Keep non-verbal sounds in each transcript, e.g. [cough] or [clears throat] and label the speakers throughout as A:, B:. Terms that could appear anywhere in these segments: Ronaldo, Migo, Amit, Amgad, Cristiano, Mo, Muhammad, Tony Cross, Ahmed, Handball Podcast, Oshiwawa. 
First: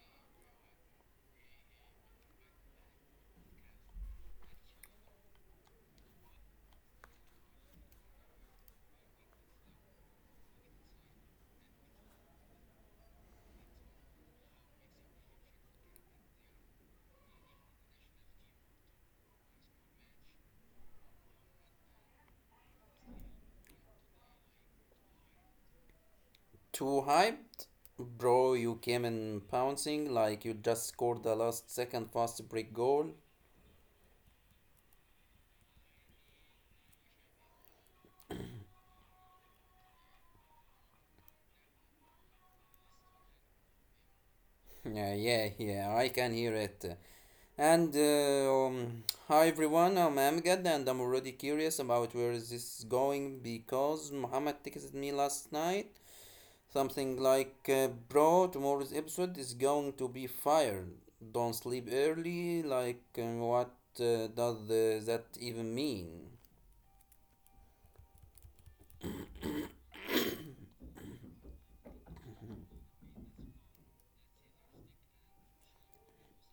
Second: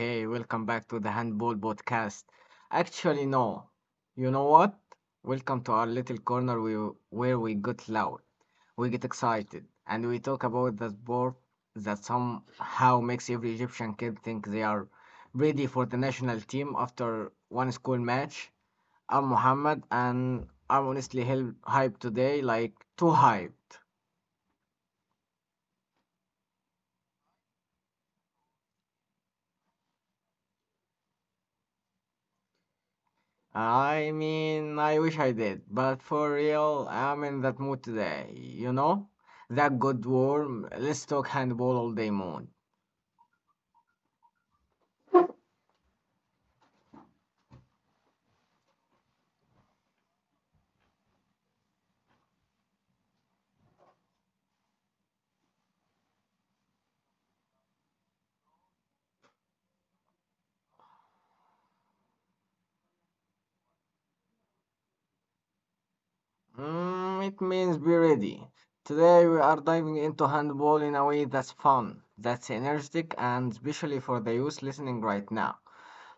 A: hey, welcome back to the Handball Podcast. Actually, no. You know what? Welcome to our little where we get loud, we get excited, and we talk about the sport that somehow makes every Egyptian kid think they are ready for the national team after one school match. I'm Mohammed, and I'm honestly hell hyped today, like too hyped.
B: Too hyped? Bro, you came in pouncing like you just scored the last second fast break goal. [laughs]
A: I mean, I wish I did, but for real, I'm in that mood today, That good warm, let's talk handball all day mood.
B: Yeah, yeah, yeah, I can hear it. And Hi everyone, I'm Amgad and I'm already curious about where is this going because Muhammad texted me last night something like, bro, tomorrow's episode is going to be fire. Don't sleep early. What does that even mean?
A: It means be ready. Today we are diving into handball in a way that's fun, that's energetic, and especially for the youth listening right now.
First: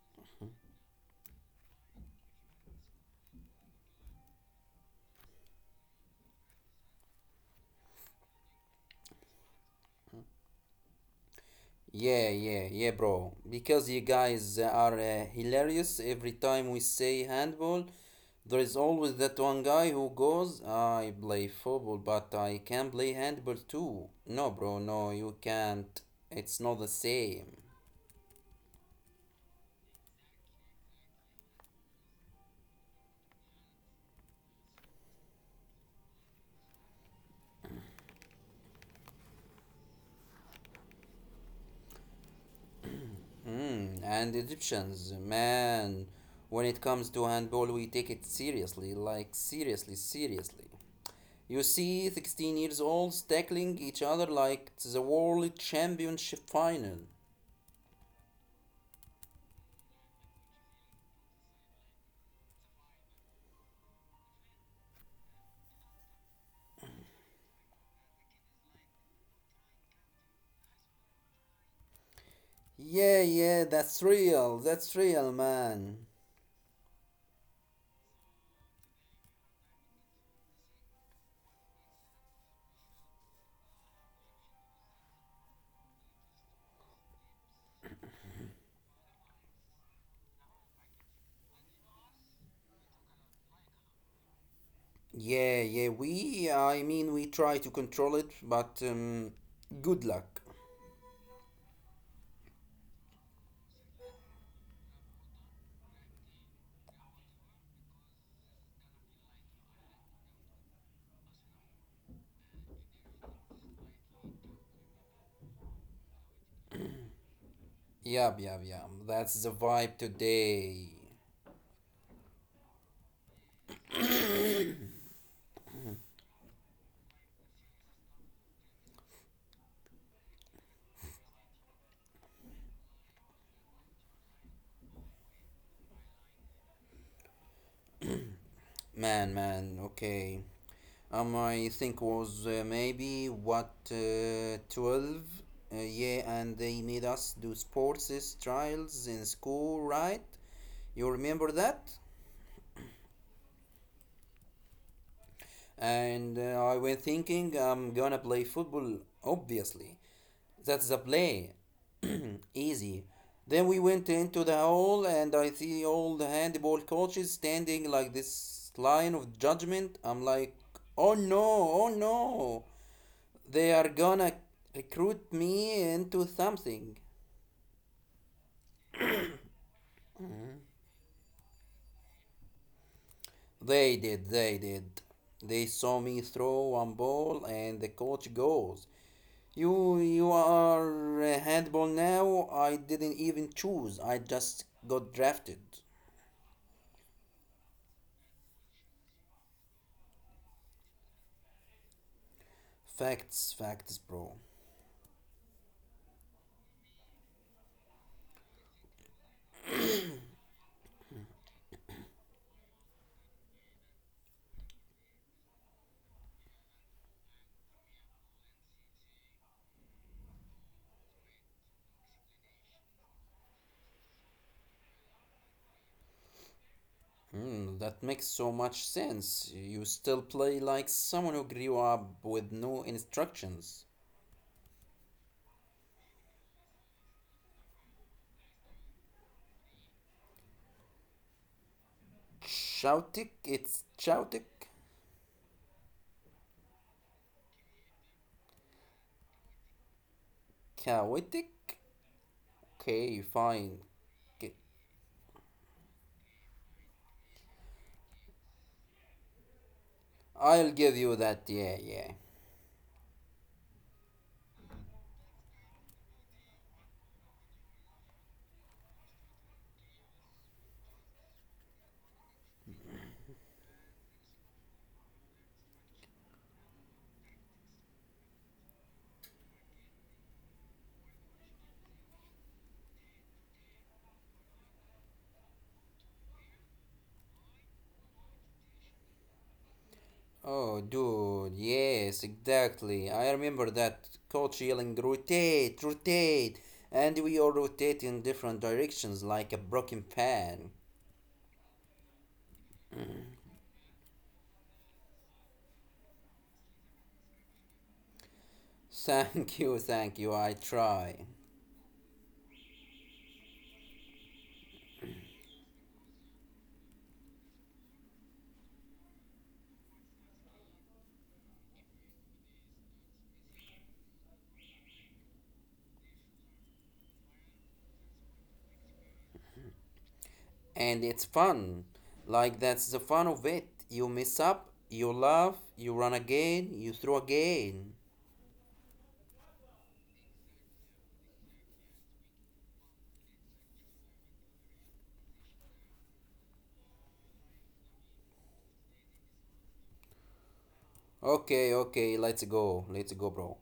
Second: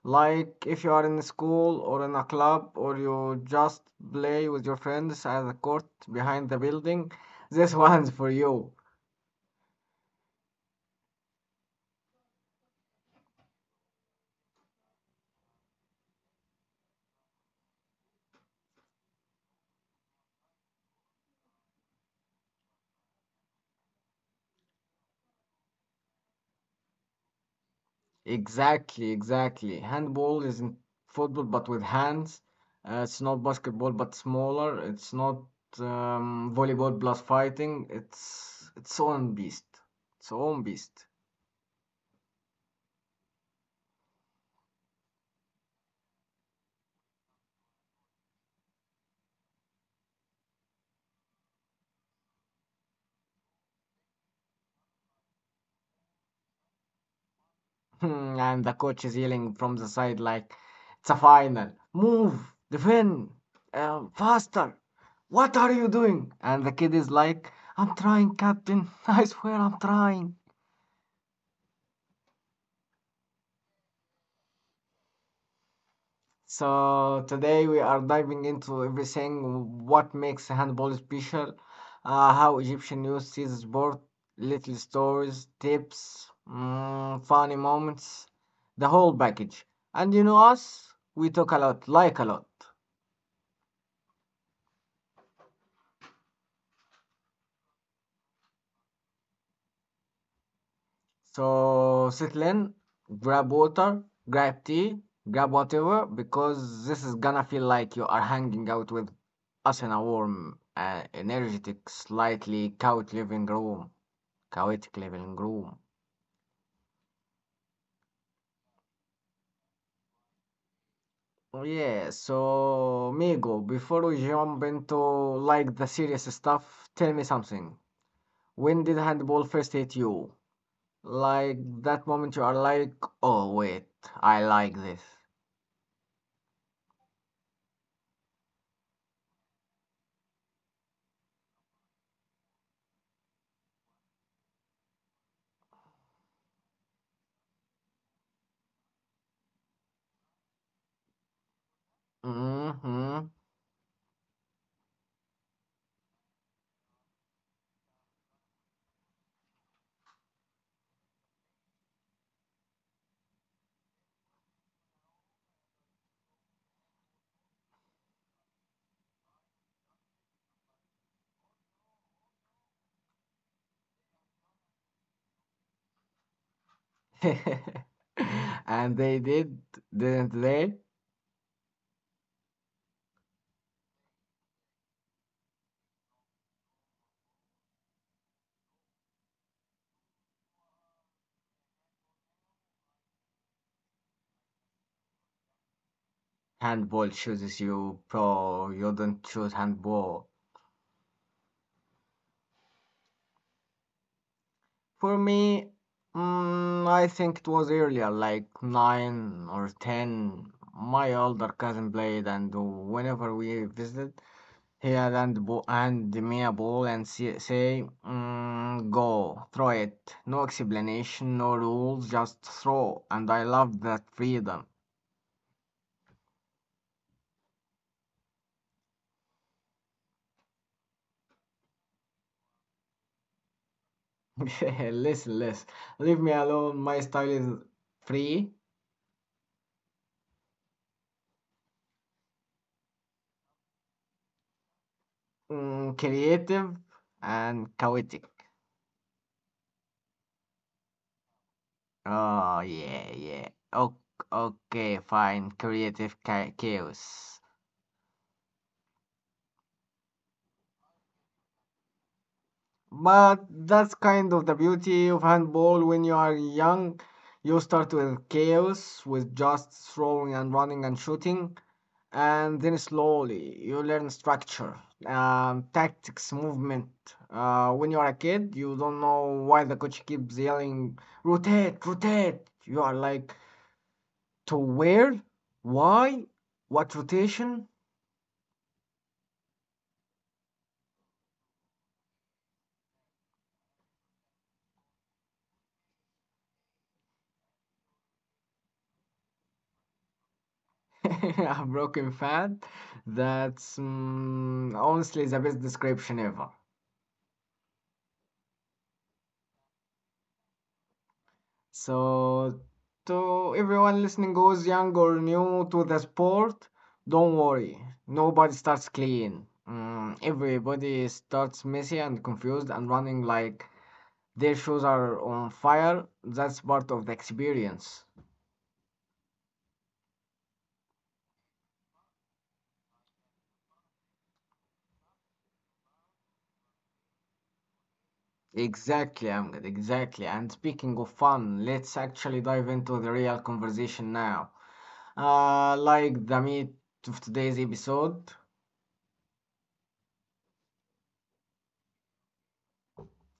A: Like if you are in school or in a club or you just play with your friends at the court behind the building, this [laughs] one's for you.
B: Yeah, yeah, yeah, bro. Because you guys are hilarious. Every time we say handball, there is always that one guy who goes, I play football, but I can play handball too. No, bro, no, you can't. It's not the same.
A: Exactly, exactly. Handball isn't football, but with hands. It's not basketball, but smaller. It's not volleyball plus fighting. It's its own beast. Its own beast.
B: Mm, and Egyptians, man, when it comes to handball, we take it seriously, like seriously, seriously. You see 16 years olds tackling each other like it's the world championship final.
A: [laughs] And the coach is yelling from the side like, "It's a final. Move, defend, faster. What are you doing?" And the kid is like, "I'm trying, captain. [laughs] I swear, I'm trying."
B: Yeah, yeah, that's real. That's real, man.
A: So today we are diving into everything what makes handball special, how Egyptian youth sees sport, little stories, tips, funny moments, the whole package. And you know us, we talk a lot, like a lot.
B: Yeah, yeah, I mean, we try to control it, but good luck.
A: So settle in, grab water, grab tea, grab whatever, because this is gonna feel like you are hanging out with us in a warm, energetic, slightly couch living room. Chaotic Living Room.
B: Yup, yup, yup. That's the vibe today.
A: Oh, yeah, so Migo, before we jump into like the serious stuff, tell me something. When did handball first hit you? Like that moment you are like, oh wait, I like this.
B: Man, man, okay. I think was maybe what, 12? Yeah, and they made us do sports trials in school, right? You remember that?
A: Mm-hmm.
B: And I went thinking I'm gonna play football, obviously. That's the play. [clears throat] Easy. Then we went into the hall, and I see all the handball coaches standing like this line of judgment. I'm like, oh no, oh no. They are gonna recruit me into something.
A: [laughs] And they did, didn't they?
B: They did, they did. They saw me throw one ball, and the coach goes, you are a handball now. I didn't even choose, I just got drafted.
A: Handball chooses you, bro. You don't choose handball.
B: Facts, facts, bro.
A: For me, I think it was earlier, like nine or ten. My older cousin played, and whenever we visited, he had and hand me a ball and say, "Go, throw it." No explanation, no rules, just throw. And I loved that freedom.
B: Hmm, that makes so much sense. You still play like someone who grew up with no instructions.
A: [laughs] Listen, listen, leave me alone. My style is free,
B: Chaotic, it's chaotic,
A: creative, and chaotic.
B: chaotic.
A: Oh,
B: Okay,
A: yeah, yeah.
B: fine.
A: O
B: i
A: Okay, fine. Creative chaos.
B: I'll give you that. Yeah, yeah.
A: But that's kind of the beauty of handball when you are young. You start with chaos, with just throwing and running and shooting, and then slowly you learn structure, tactics, movement. When you are a kid, you don't know why the coach keeps yelling, rotate, rotate. You are like, to where? Why? What rotation?
B: Oh, dude, yes, exactly. I remember that coach yelling, rotate, rotate, and we all rotate in different directions like a broken fan.
A: [laughs] A broken fan. That's honestly the best description ever.
B: [laughs] Thank you, I try.
A: So, to everyone listening who's young or new to the sport, don't worry. Nobody starts clean. Everybody starts messy and confused and running like their shoes are on fire. That's part of the experience.
B: And it's fun. Like that's the fun of it. You mess up, you laugh, you run again, you throw again.
A: Exactly, Amgad, exactly. And speaking of fun, let's actually dive into the real conversation now. Like the meat of today's episode.
B: Okay, okay, let's go, bro.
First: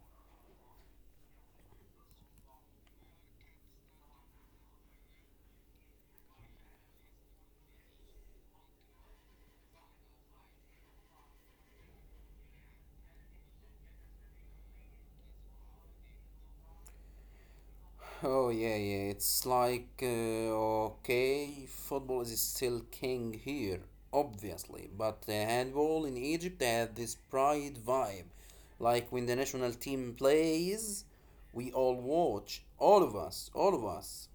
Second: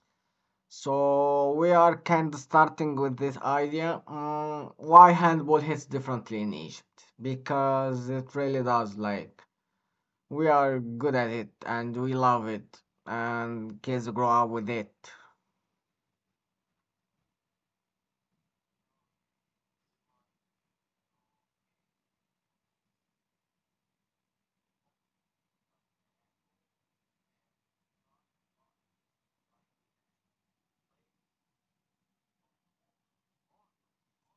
A: So we are kind of starting with this idea, why handball hits differently in Egypt because it really does. Like we are good at it and we love it, and kids grow up with it,
B: Oh yeah, yeah. It's like okay, football is still king here, obviously, but handball in Egypt had this pride vibe. Like when the national team plays, we all watch, all of us, all of us.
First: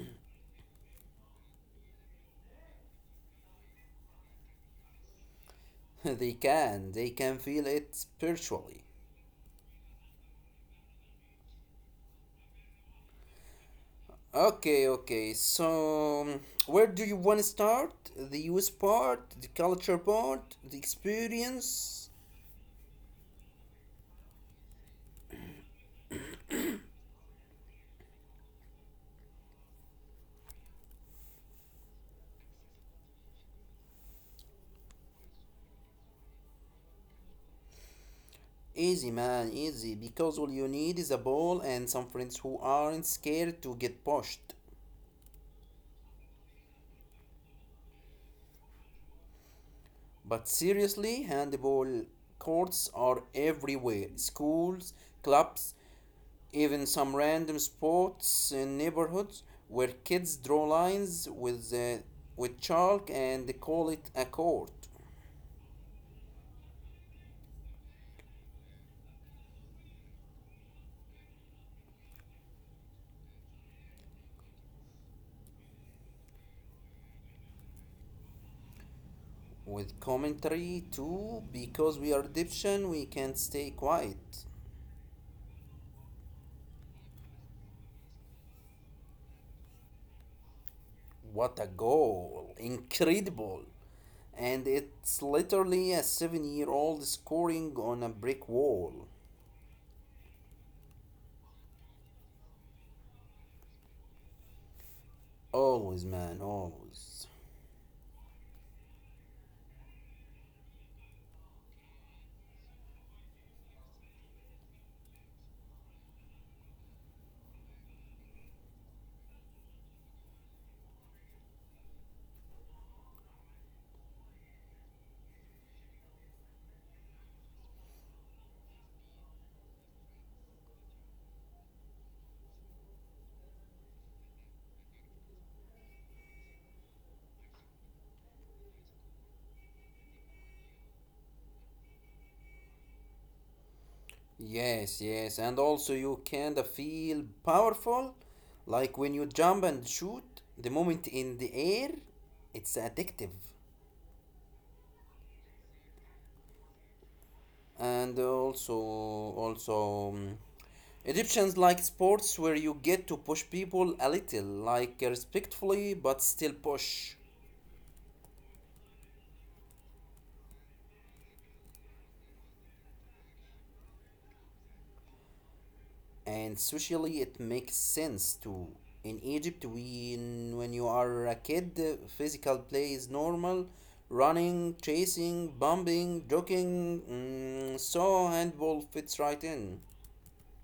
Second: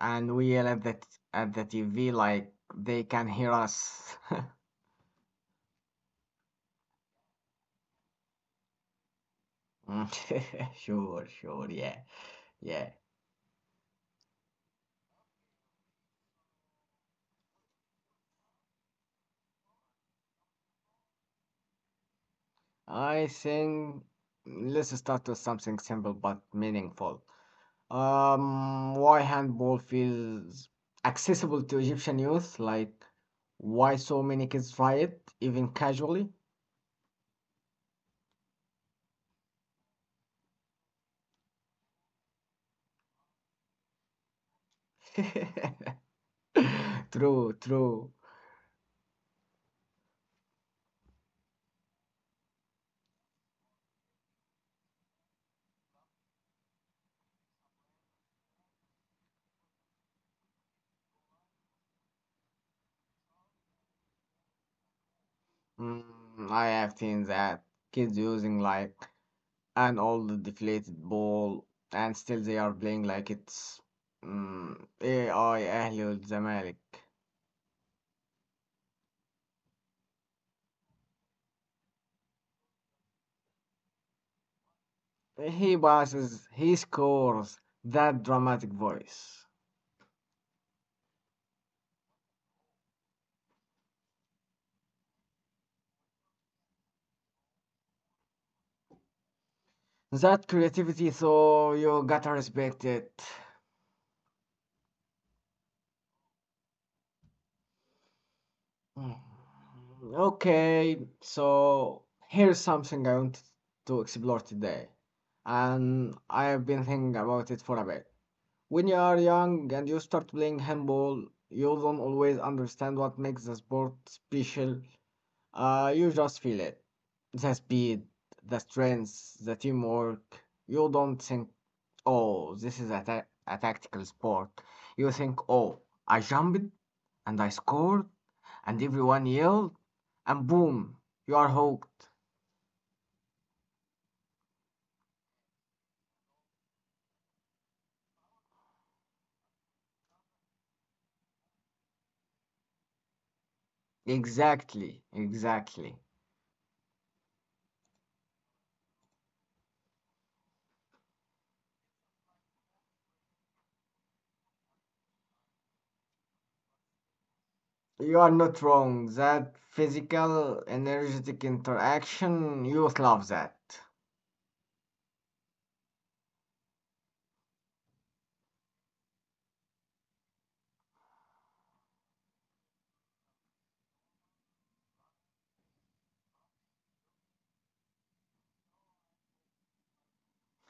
A: and we yell at at the TV like they can hear us.
B: [laughs] They can, they can feel it spiritually.
A: [laughs] sure, sure, yeah, yeah.
B: Okay, okay. So, where do you want to start? The use part, the culture part, the experience?
A: I think let's start with something simple but meaningful. Why handball feels accessible to Egyptian youth? Like, why so many kids try it, even casually?
B: Easy, man, easy. Because all you need is a ball and some friends who aren't scared to get pushed.
A: [laughs] True, true.
B: But seriously, handball courts are everywhere schools, clubs, even some random spots in neighborhoods where kids draw lines with chalk and they call it a court.
A: Mm, I have seen that kids using like an old deflated ball, and still they are playing like it's AI أهلي والزمالك.
B: With commentary too, because we are Egyptian we can't stay quiet.
A: He passes, he scores. That dramatic voice.
B: What a goal, incredible. And it's literally a 7 year old scoring on a brick wall.
A: That creativity, so you gotta respect it.
B: Always, man, always.
A: Mm, Okay, so here's something I want to explore today, and I have been thinking about it for a bit. When you are young and you start playing handball, you don't always understand what makes the sport special. You just feel it. The speed, the strength, the teamwork. You don't think, oh, this is a tactical sport. You think, oh, I jumped and I scored and everyone yelled and boom, you are hooked.
B: Yes, yes, and also you kind of feel powerful, like when you jump and shoot the moment in the air, it's addictive.
A: Exactly, exactly.
B: And also also Egyptians like sports where you get to push people a little, like respectfully but still push.
A: You are not wrong. That physical, energetic interaction, youth love that.
B: And socially, it makes sense too. In Egypt, when you are a kid, physical play is normal, running, chasing, bumping, jogging. Mm, so handball fits right in.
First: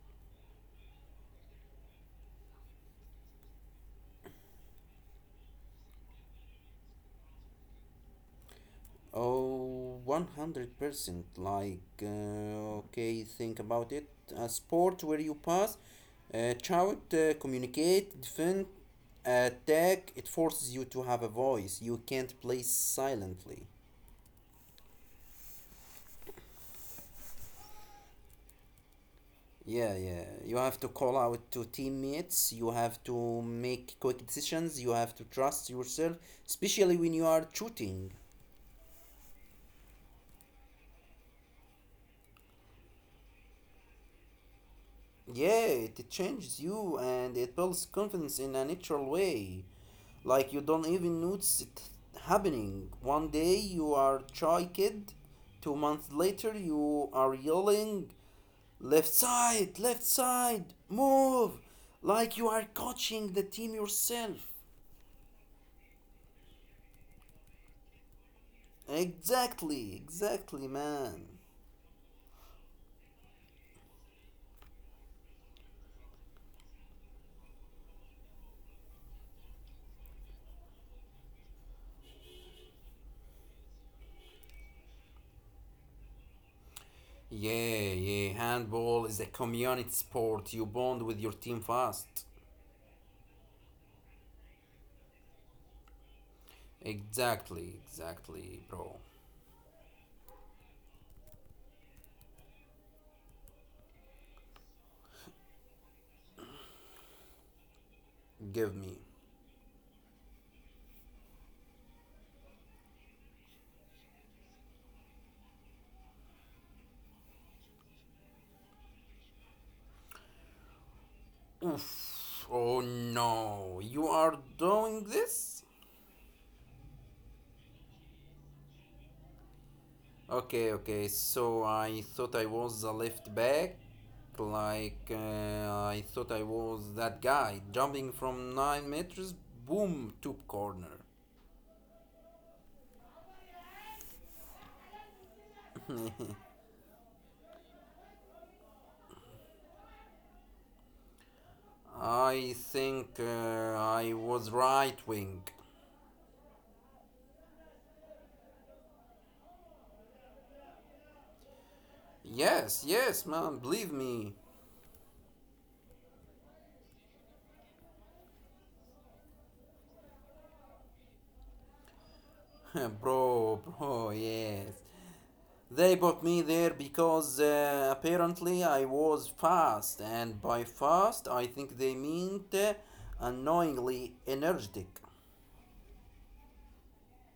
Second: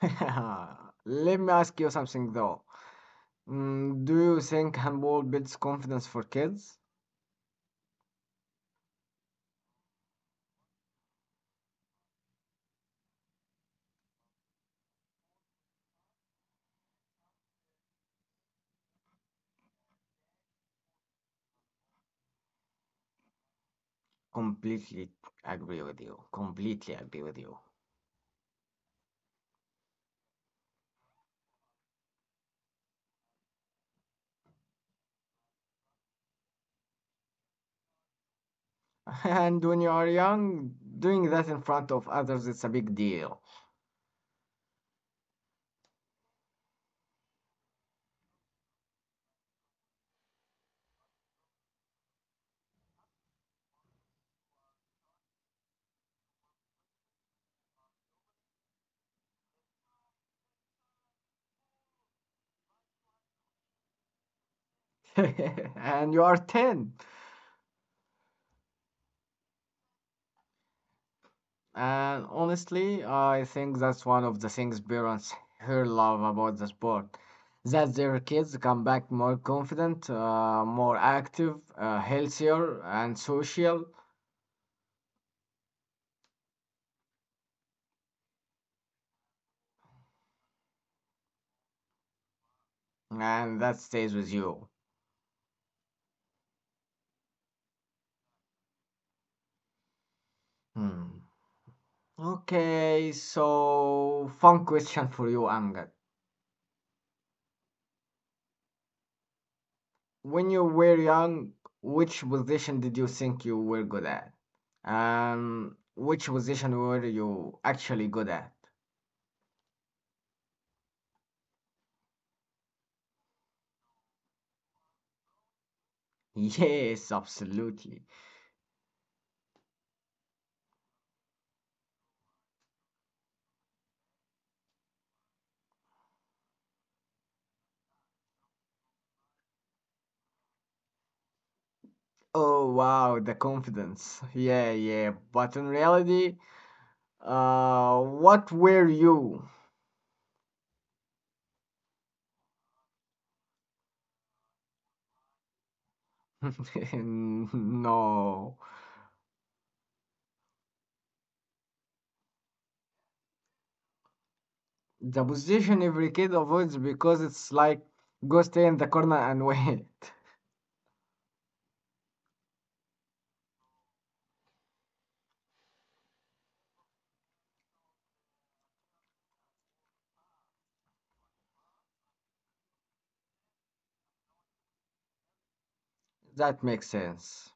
A: [laughs] Let me ask you something though. Do you think handball builds confidence for kids?
B: Oh, 100%. Okay, think about it. A sport where you pass, shout, communicate, defend, attack. It forces you to have a voice. You can't play silently.
A: Completely agree with you. Completely agree with you.
B: Yeah, yeah. You have to call out to teammates. You have to make quick decisions. You have to trust yourself, especially when you are shooting.
A: [laughs] And when you are young, doing that in front of others is a big deal.
B: Yeah, it changes you and it builds confidence in a natural way. Like you don't even notice it happening. One day you are shy kid, 2 months later you are yelling, left side, move! Like you are coaching the team yourself.
A: [laughs] And you are 10.
B: Exactly, exactly, man.
A: And honestly, I think that's one of the things parents here love about the sport. That their kids come back more confident, more active, healthier, and social.
B: Yeah, yeah, handball is a community sport. You bond with your team fast.
A: And that stays with you.
B: Exactly, exactly, bro.
A: Hmm. Okay, so fun question for you, Amgad.
B: Give me.
A: When you were young, which position did you think you were good at? Which position were you actually good at?
B: Oof. Oh no, you are doing this?
A: [laughs] Yes, absolutely.
B: Okay, okay, so I thought I was a left back. Like, uh, I thought I was that guy jumping from 9 meters, boom, tube corner.
A: Oh wow, the confidence. [laughs] Yeah, yeah. But in reality, what were you?
B: I think I was right wing.
A: [laughs] No.
B: Yes, yes, man, believe me.
A: The position every kid avoids because it's like go stay in the corner and [laughs] wait.
B: [laughs] Bro, bro, yes. They put me there because apparently I was fast, and by fast I think they meant annoyingly energetic.
A: That makes sense.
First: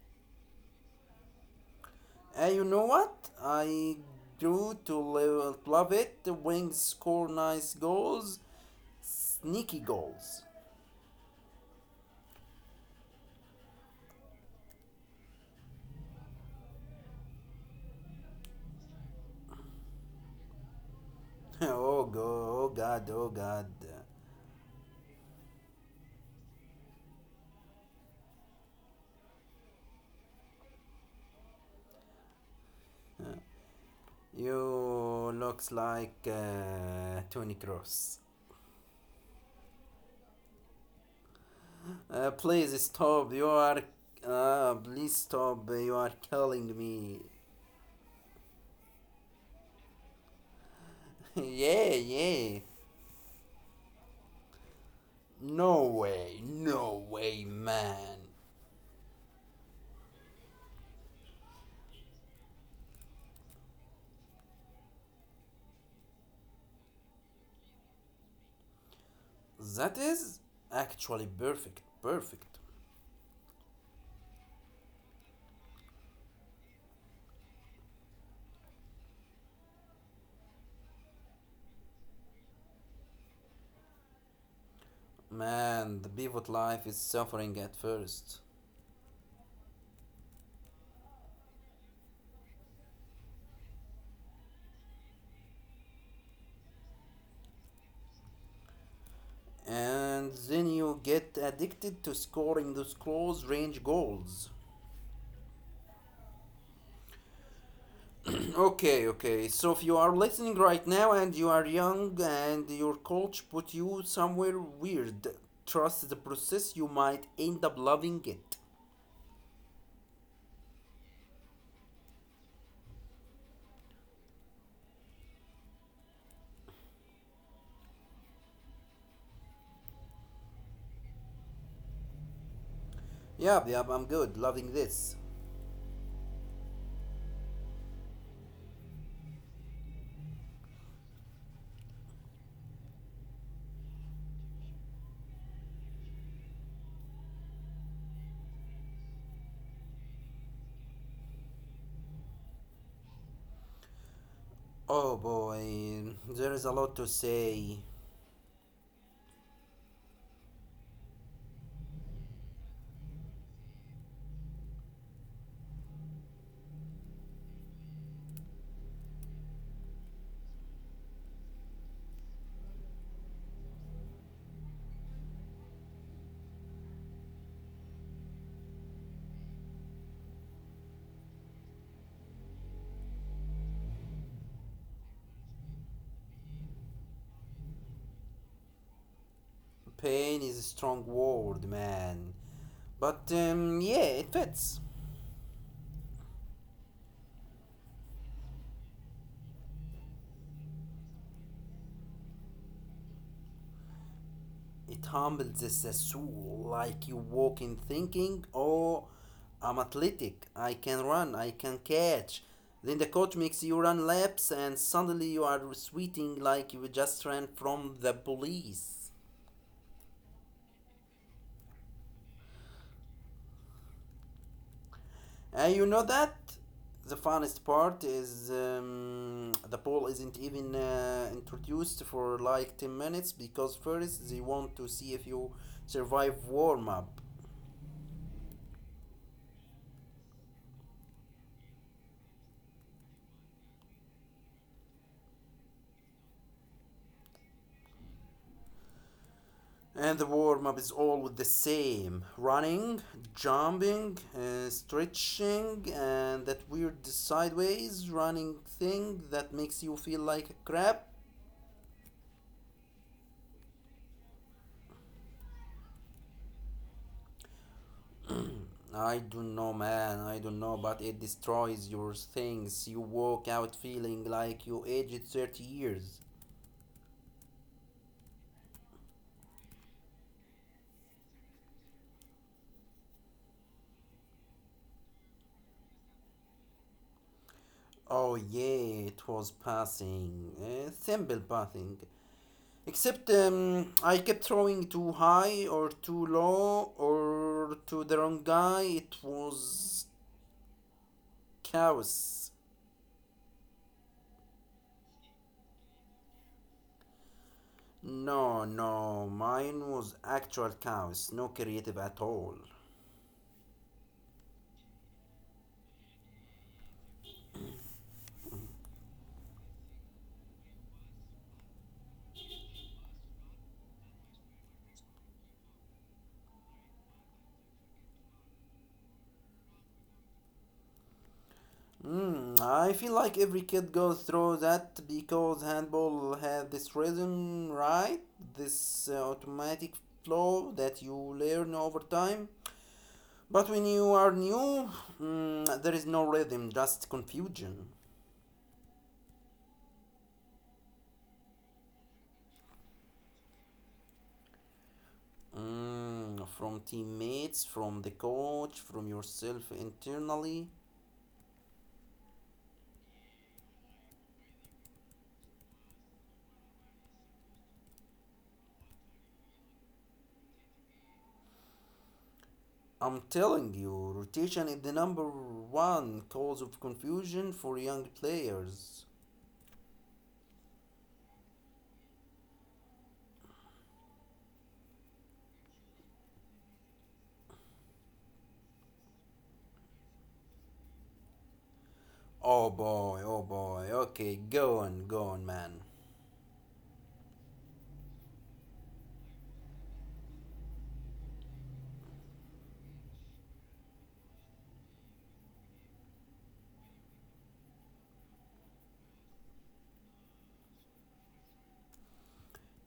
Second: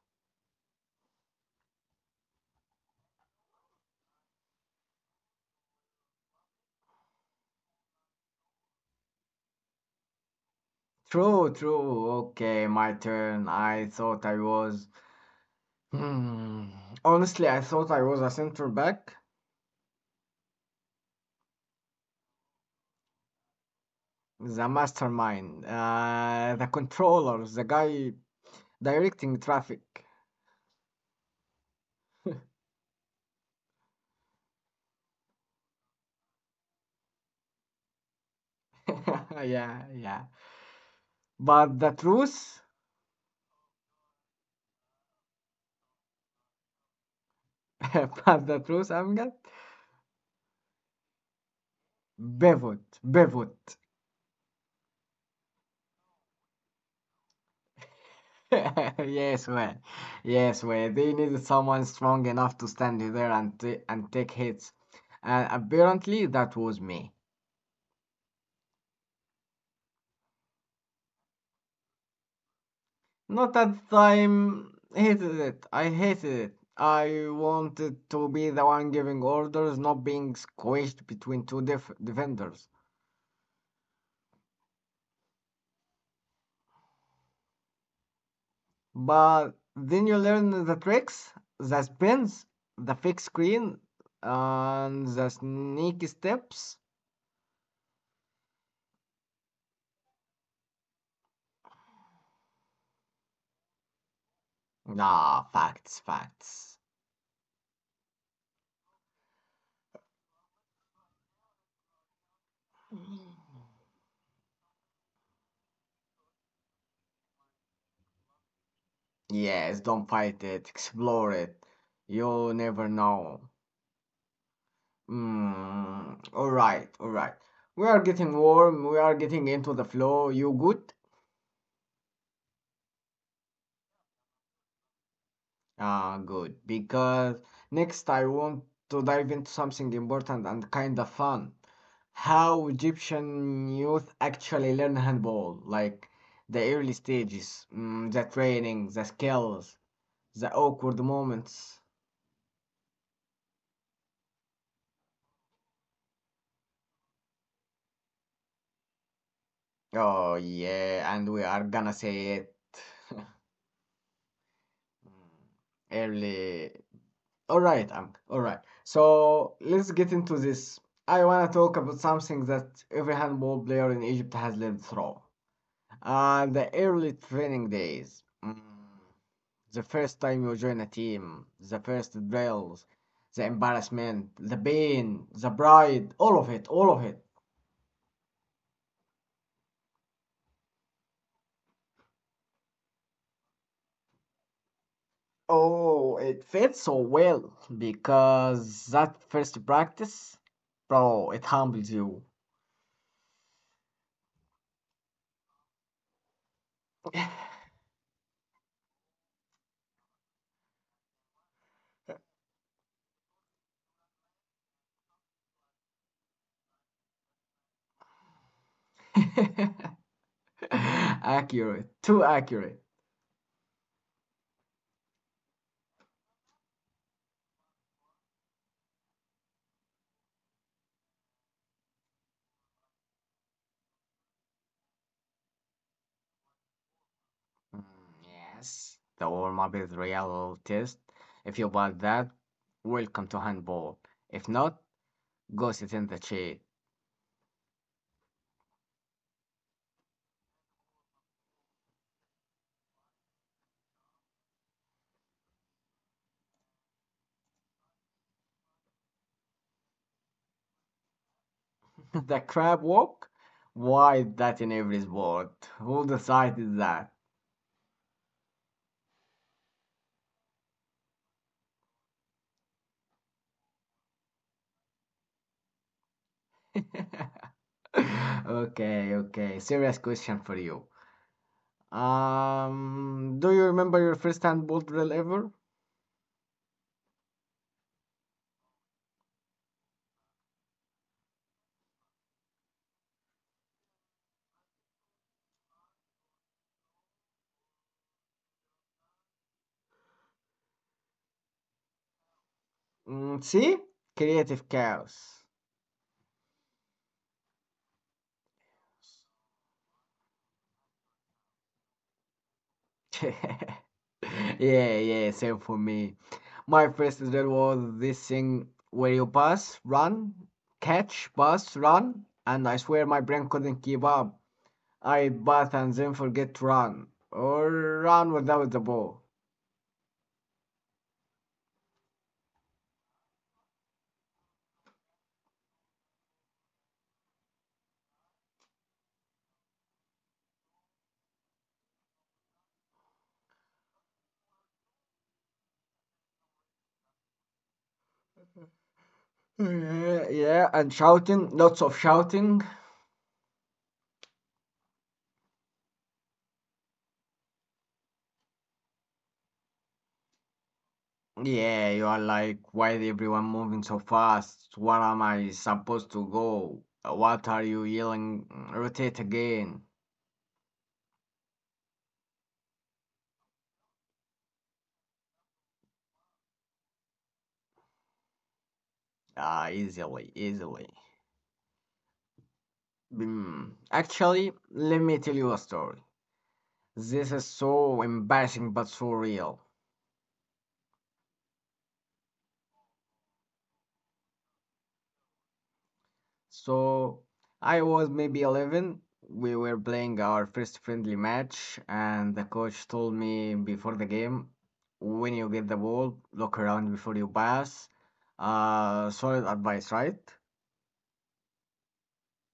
B: You know what? I grew to love it. Wings score nice goals, sneaky goals.
A: True, true. Okay, my turn. I thought I was. Hmm. Honestly, I thought I was a center back,
B: [laughs] Oh, go, oh God, oh God.
A: the mastermind, the controller, the guy directing traffic.
B: You looks like Tony Cross.
A: [laughs] yeah, yeah. But the
B: Uh, please
A: truth,
B: stop, you are. Please stop, you are killing me.
A: [laughs] but the truth, I'm Amjad,
B: [laughs] Yeah, yeah.
A: pivot, pivot.
B: No way, no way, man.
A: [laughs] Yes, well, yes, well, they needed someone strong enough to stand there and t and take hits, and apparently that was me.
B: That is actually perfect, perfect.
A: Not at the time, hated it. I hated it. I wanted to be the one giving orders, not being squished between two defenders.
B: Man, the pivot life is suffering at first.
A: But then you learn the tricks, the spins, the fake screen, and the sneaky steps.
B: And then you get addicted to scoring those close range goals.
A: Ah, facts, facts.
B: Okay, okay. So if you are listening right now and you are young and your coach put you somewhere weird, trust the process, you might end up loving it.
A: Yes, don't fight it. Explore it. You'll never know. All right, all right. We are getting warm. We are getting into the flow. You good?
B: Yep, yep, I'm good, loving this.
A: Ah, good. Because next I want to dive into something important and kind of fun. How Egyptian youth actually learn handball, like the early stages, the training, the skills, the awkward moments.
B: Oh boy, there is a lot to say.
A: Oh yeah, and we are gonna say it. [laughs] Early. All right, Ang. All right. So let's get into this. I want to talk about something that every handball player in Egypt has lived through. The early training days. The first time you join a team, the first drills, the embarrassment, the pain, the pride, all of it, all of it.
B: Pain is a strong word, man. But yeah, it fits.
A: Oh, it fits so well because that first practice, bro, it humbles you.
B: It humbles the soul, like you walk in thinking, oh, I'm athletic, I can run, I can catch. Then the coach makes you run laps, and suddenly you are sweating like you just ran from the police.
A: [laughs] [laughs] Accurate, too accurate.
B: And you know that? The funnest part is the poll isn't even introduced for like 10 minutes because first they want to see if you survive warm up.
A: Mm, yes, the warm up is real test. If you bought that, welcome to handball. If not, go sit in the chair.
B: And the warm up is always the same running, jumping, stretching, and that weird sideways running thing that makes you feel like crap.
A: [laughs] the crab walk? Why is that in every sport? Who decided that?
B: I don't know, man, I don't know, but it destroys your things. You walk out feeling like you aged 30 years.
A: [laughs] okay, okay. Serious question for you. Do you remember your first handball drill ever?
B: Oh, yeah, it was passing. Simple passing. Except I kept throwing too high or too low or to the wrong guy. It was chaos.
A: See, creative chaos.
B: No, no, mine was actual chaos, no creative at all.
A: [laughs] Yeah, yeah, same for me. My first as well was this thing where you pass, run, catch, pass, run, and I swear my brain couldn't keep up. I pass and then forget to run, or run without the ball.
B: Mm, I feel like every kid goes through that because handball had this rhythm, right? This automatic flow that you learn over time. But when you are new, mm, there is no rhythm, just confusion.
A: Yeah, yeah, and shouting, lots of shouting.
B: Mm, from teammates, from the coach, from yourself internally.
A: Yeah, you are like, why is everyone moving so fast? Where am I supposed to go? What are you yelling? Rotate again.
B: I'm telling you, rotation is the number one cause of confusion for young players.
A: Ah, easily, easily. Actually, let me tell you a story. This is so embarrassing but so real.
B: Oh boy, oh boy. Okay, go on, go on, man.
A: So, I was maybe 11. We were playing our first friendly match, and the coach told me before the game, when you get the ball, look around before you pass. Solid advice, right?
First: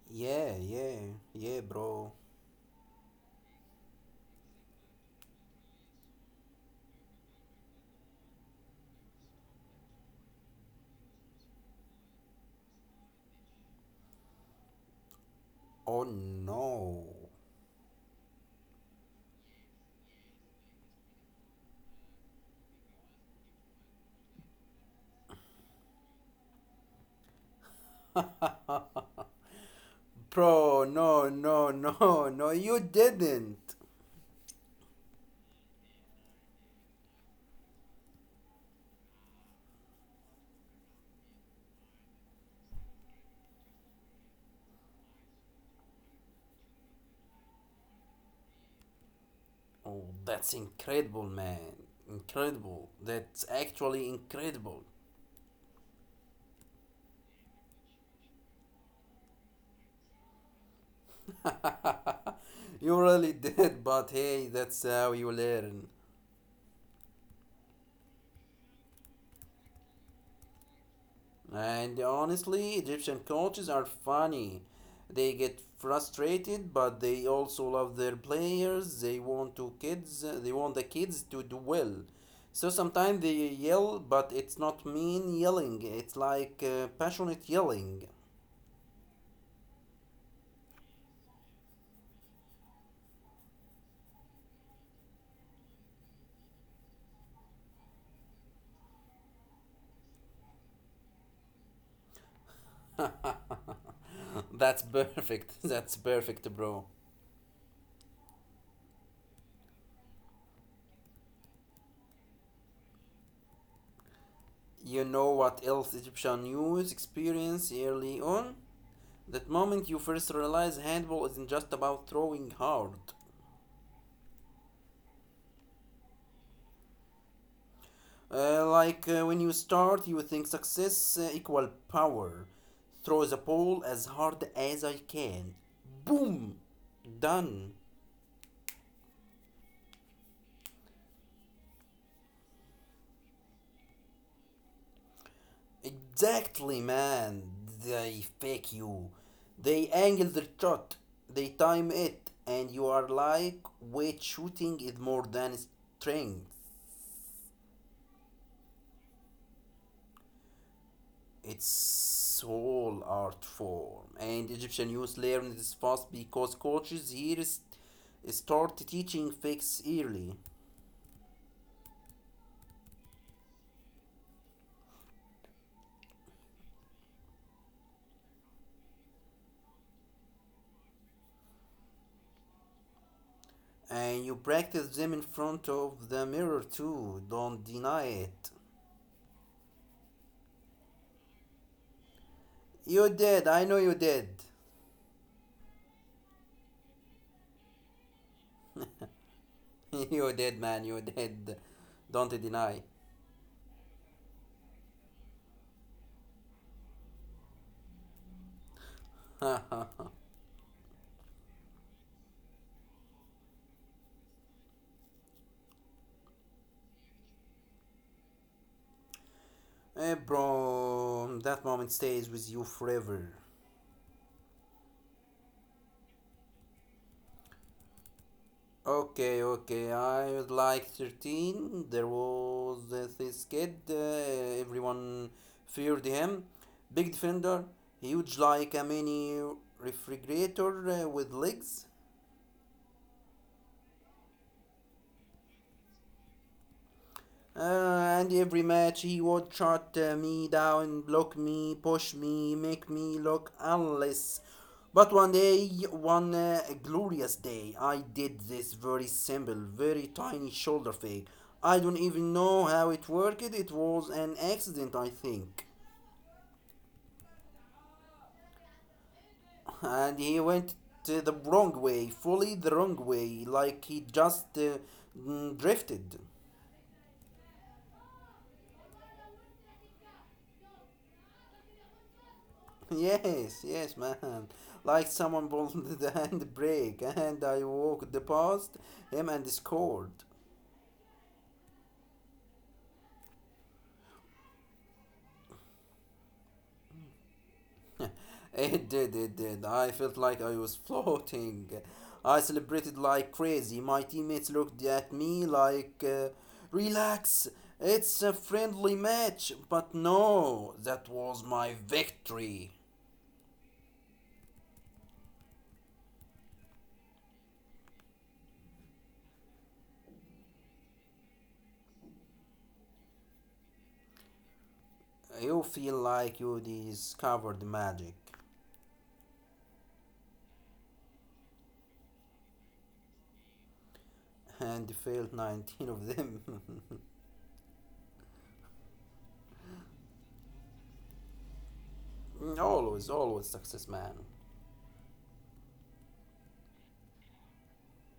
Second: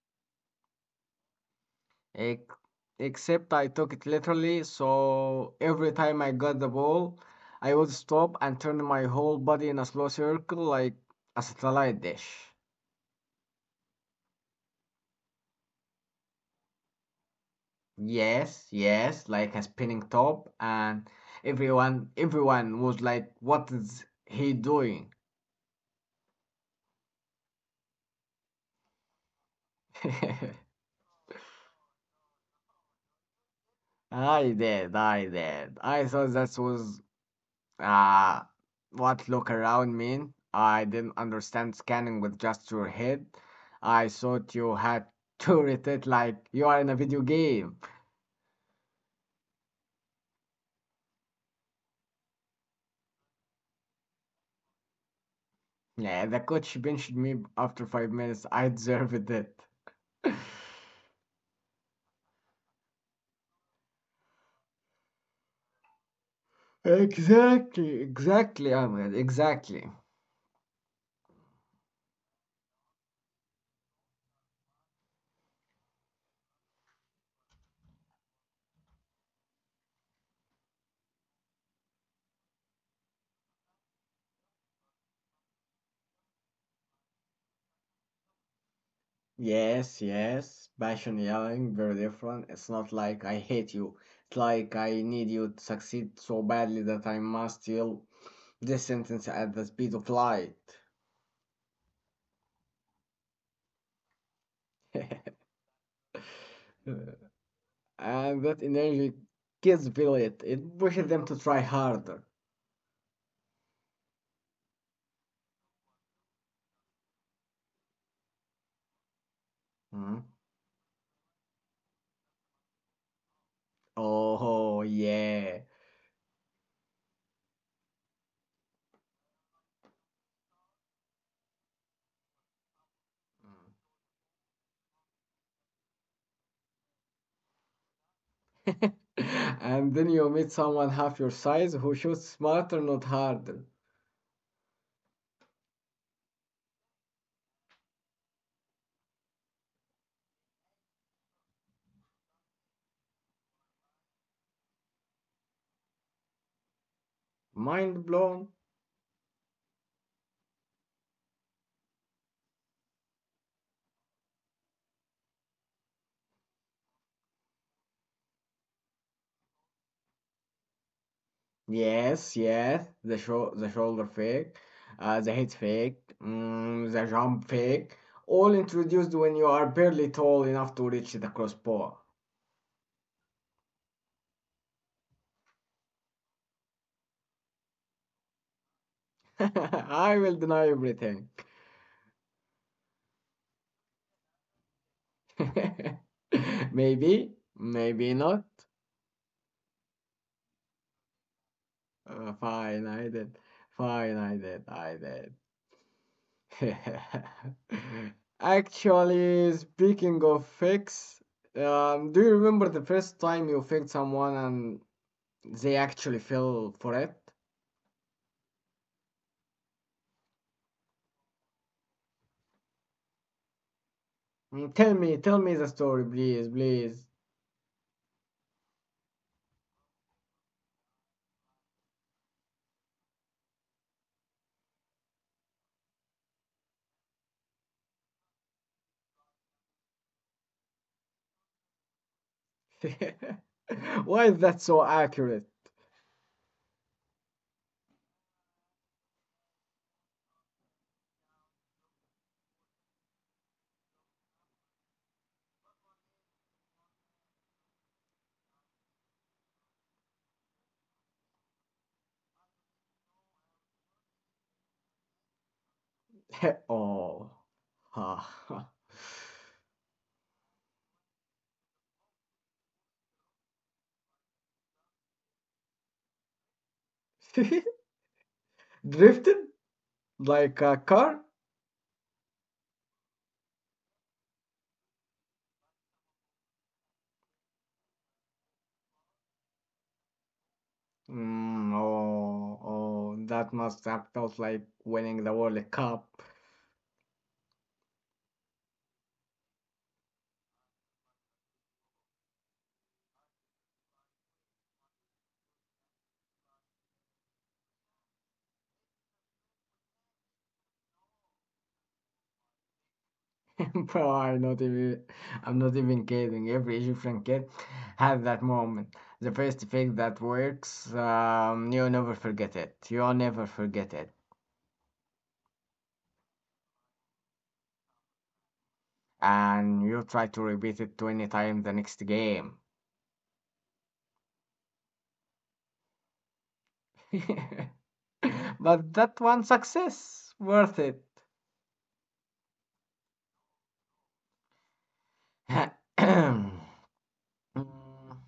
B: Yeah, yeah, yeah, bro.
A: Ex- Except I took it literally, so every time I got the ball, I would stop and turn my whole body in a slow circle like a satellite dish.
B: Oh no.
A: Yes, yes, like a spinning top, and everyone was like, what is he doing?
B: [laughs]
A: [laughs]
B: Bro, no, no, no, no, you didn't.
A: I did, I did. I thought that was Uh, what look around mean? I didn't understand scanning with just your head. I thought you had [laughs] to read it like you are in a video game.
B: Oh, that's incredible, man. Incredible. That's actually incredible.
A: Yeah, the coach benched me after 5 minutes. I deserved it.
B: [laughs] You really did, but hey, that's how you learn.
A: Exactly, exactly, Ahmed, exactly.
B: And honestly, Egyptian coaches are funny. They get frustrated, but they also love their players. They want to kids. They want the kids to do well. So sometimes they yell, but it's not mean yelling. It's like passionate yelling.
A: Yes, yes. Passion yelling, very different. It's not like I hate you. It's like I need you to succeed so badly that I must yell this sentence at the speed of light.
B: [laughs] That's perfect. [laughs] That's perfect, bro.
A: [laughs] and that energy kids feel it. It pushes them to try harder.
B: You know what else Egyptian youth experience early on? That moment you
A: Mhm.
B: first realize handball isn't just about throwing hard.
A: Oh yeah.
B: Like when you start, you think success equal power. Throw the ball as hard as I can. Boom! Done.
A: [laughs] And then you meet someone half your size who shoots smarter, not harder.
B: Exactly, man. They fake you. They angle the shot. They time it. And you are like, weight shooting is more than strength.
A: Mind blown?
B: It's all art form, and Egyptian youth learn this fast because coaches here is, start teaching fakes early,
A: Yes, yes. The shoulder fake, the head fake, the jump fake. All introduced when you are barely tall enough to reach the crossbar.
B: and you practice them in front of the mirror too. Don't deny it.
A: [laughs] I will deny everything.
B: You did. I know you did.
A: [laughs] maybe, maybe not.
B: [laughs] You did, man. You did. Don't
A: Fine,
B: deny.
A: I did. Fine, I did. I did. [laughs] Actually, speaking
B: [laughs]
A: of fix, do you remember the first time you fixed someone and they actually fell for it?
B: Hey, bro, that moment stays with you forever.
A: Mm, tell me, tell me the story, please, please.
B: Okay, okay. I was like 13. There was this kid. Everyone feared him. Big defender, huge like a mini refrigerator with legs.
A: [laughs] Why is that so accurate?
B: Uh, and every match he would shut me down, block me, push me, make me look unless. But one day, one glorious day, I did this very simple, very tiny shoulder fake. I don't even know how it worked, it was an accident, I think.
A: [laughs] Oh. [laughs]
B: And he went to the wrong way, fully the wrong way, like he just drifted.
A: Drifted like a car?
B: Yes, yes, man. Like someone pulled [laughs] the handbrake and I walked past him and scored.
A: Mm, oh, oh, that must have felt like winning the World Cup.
B: It did, it did. I felt like I was floating. I celebrated like crazy. My teammates looked at me like, relax, it's a friendly match. But no, that was my victory.
A: [laughs] Bro, I'm not even kidding. Every Egyptian kid had that moment. The first fake that works, you'll never forget it. You'll never forget it.
B: You feel like you discovered magic
A: And you try to repeat it 20 times the next game.
B: and failed 19 of them. [laughs]
A: [laughs] But that one success, worth it.
B: Always, always success, man.
A: [clears throat] Mm.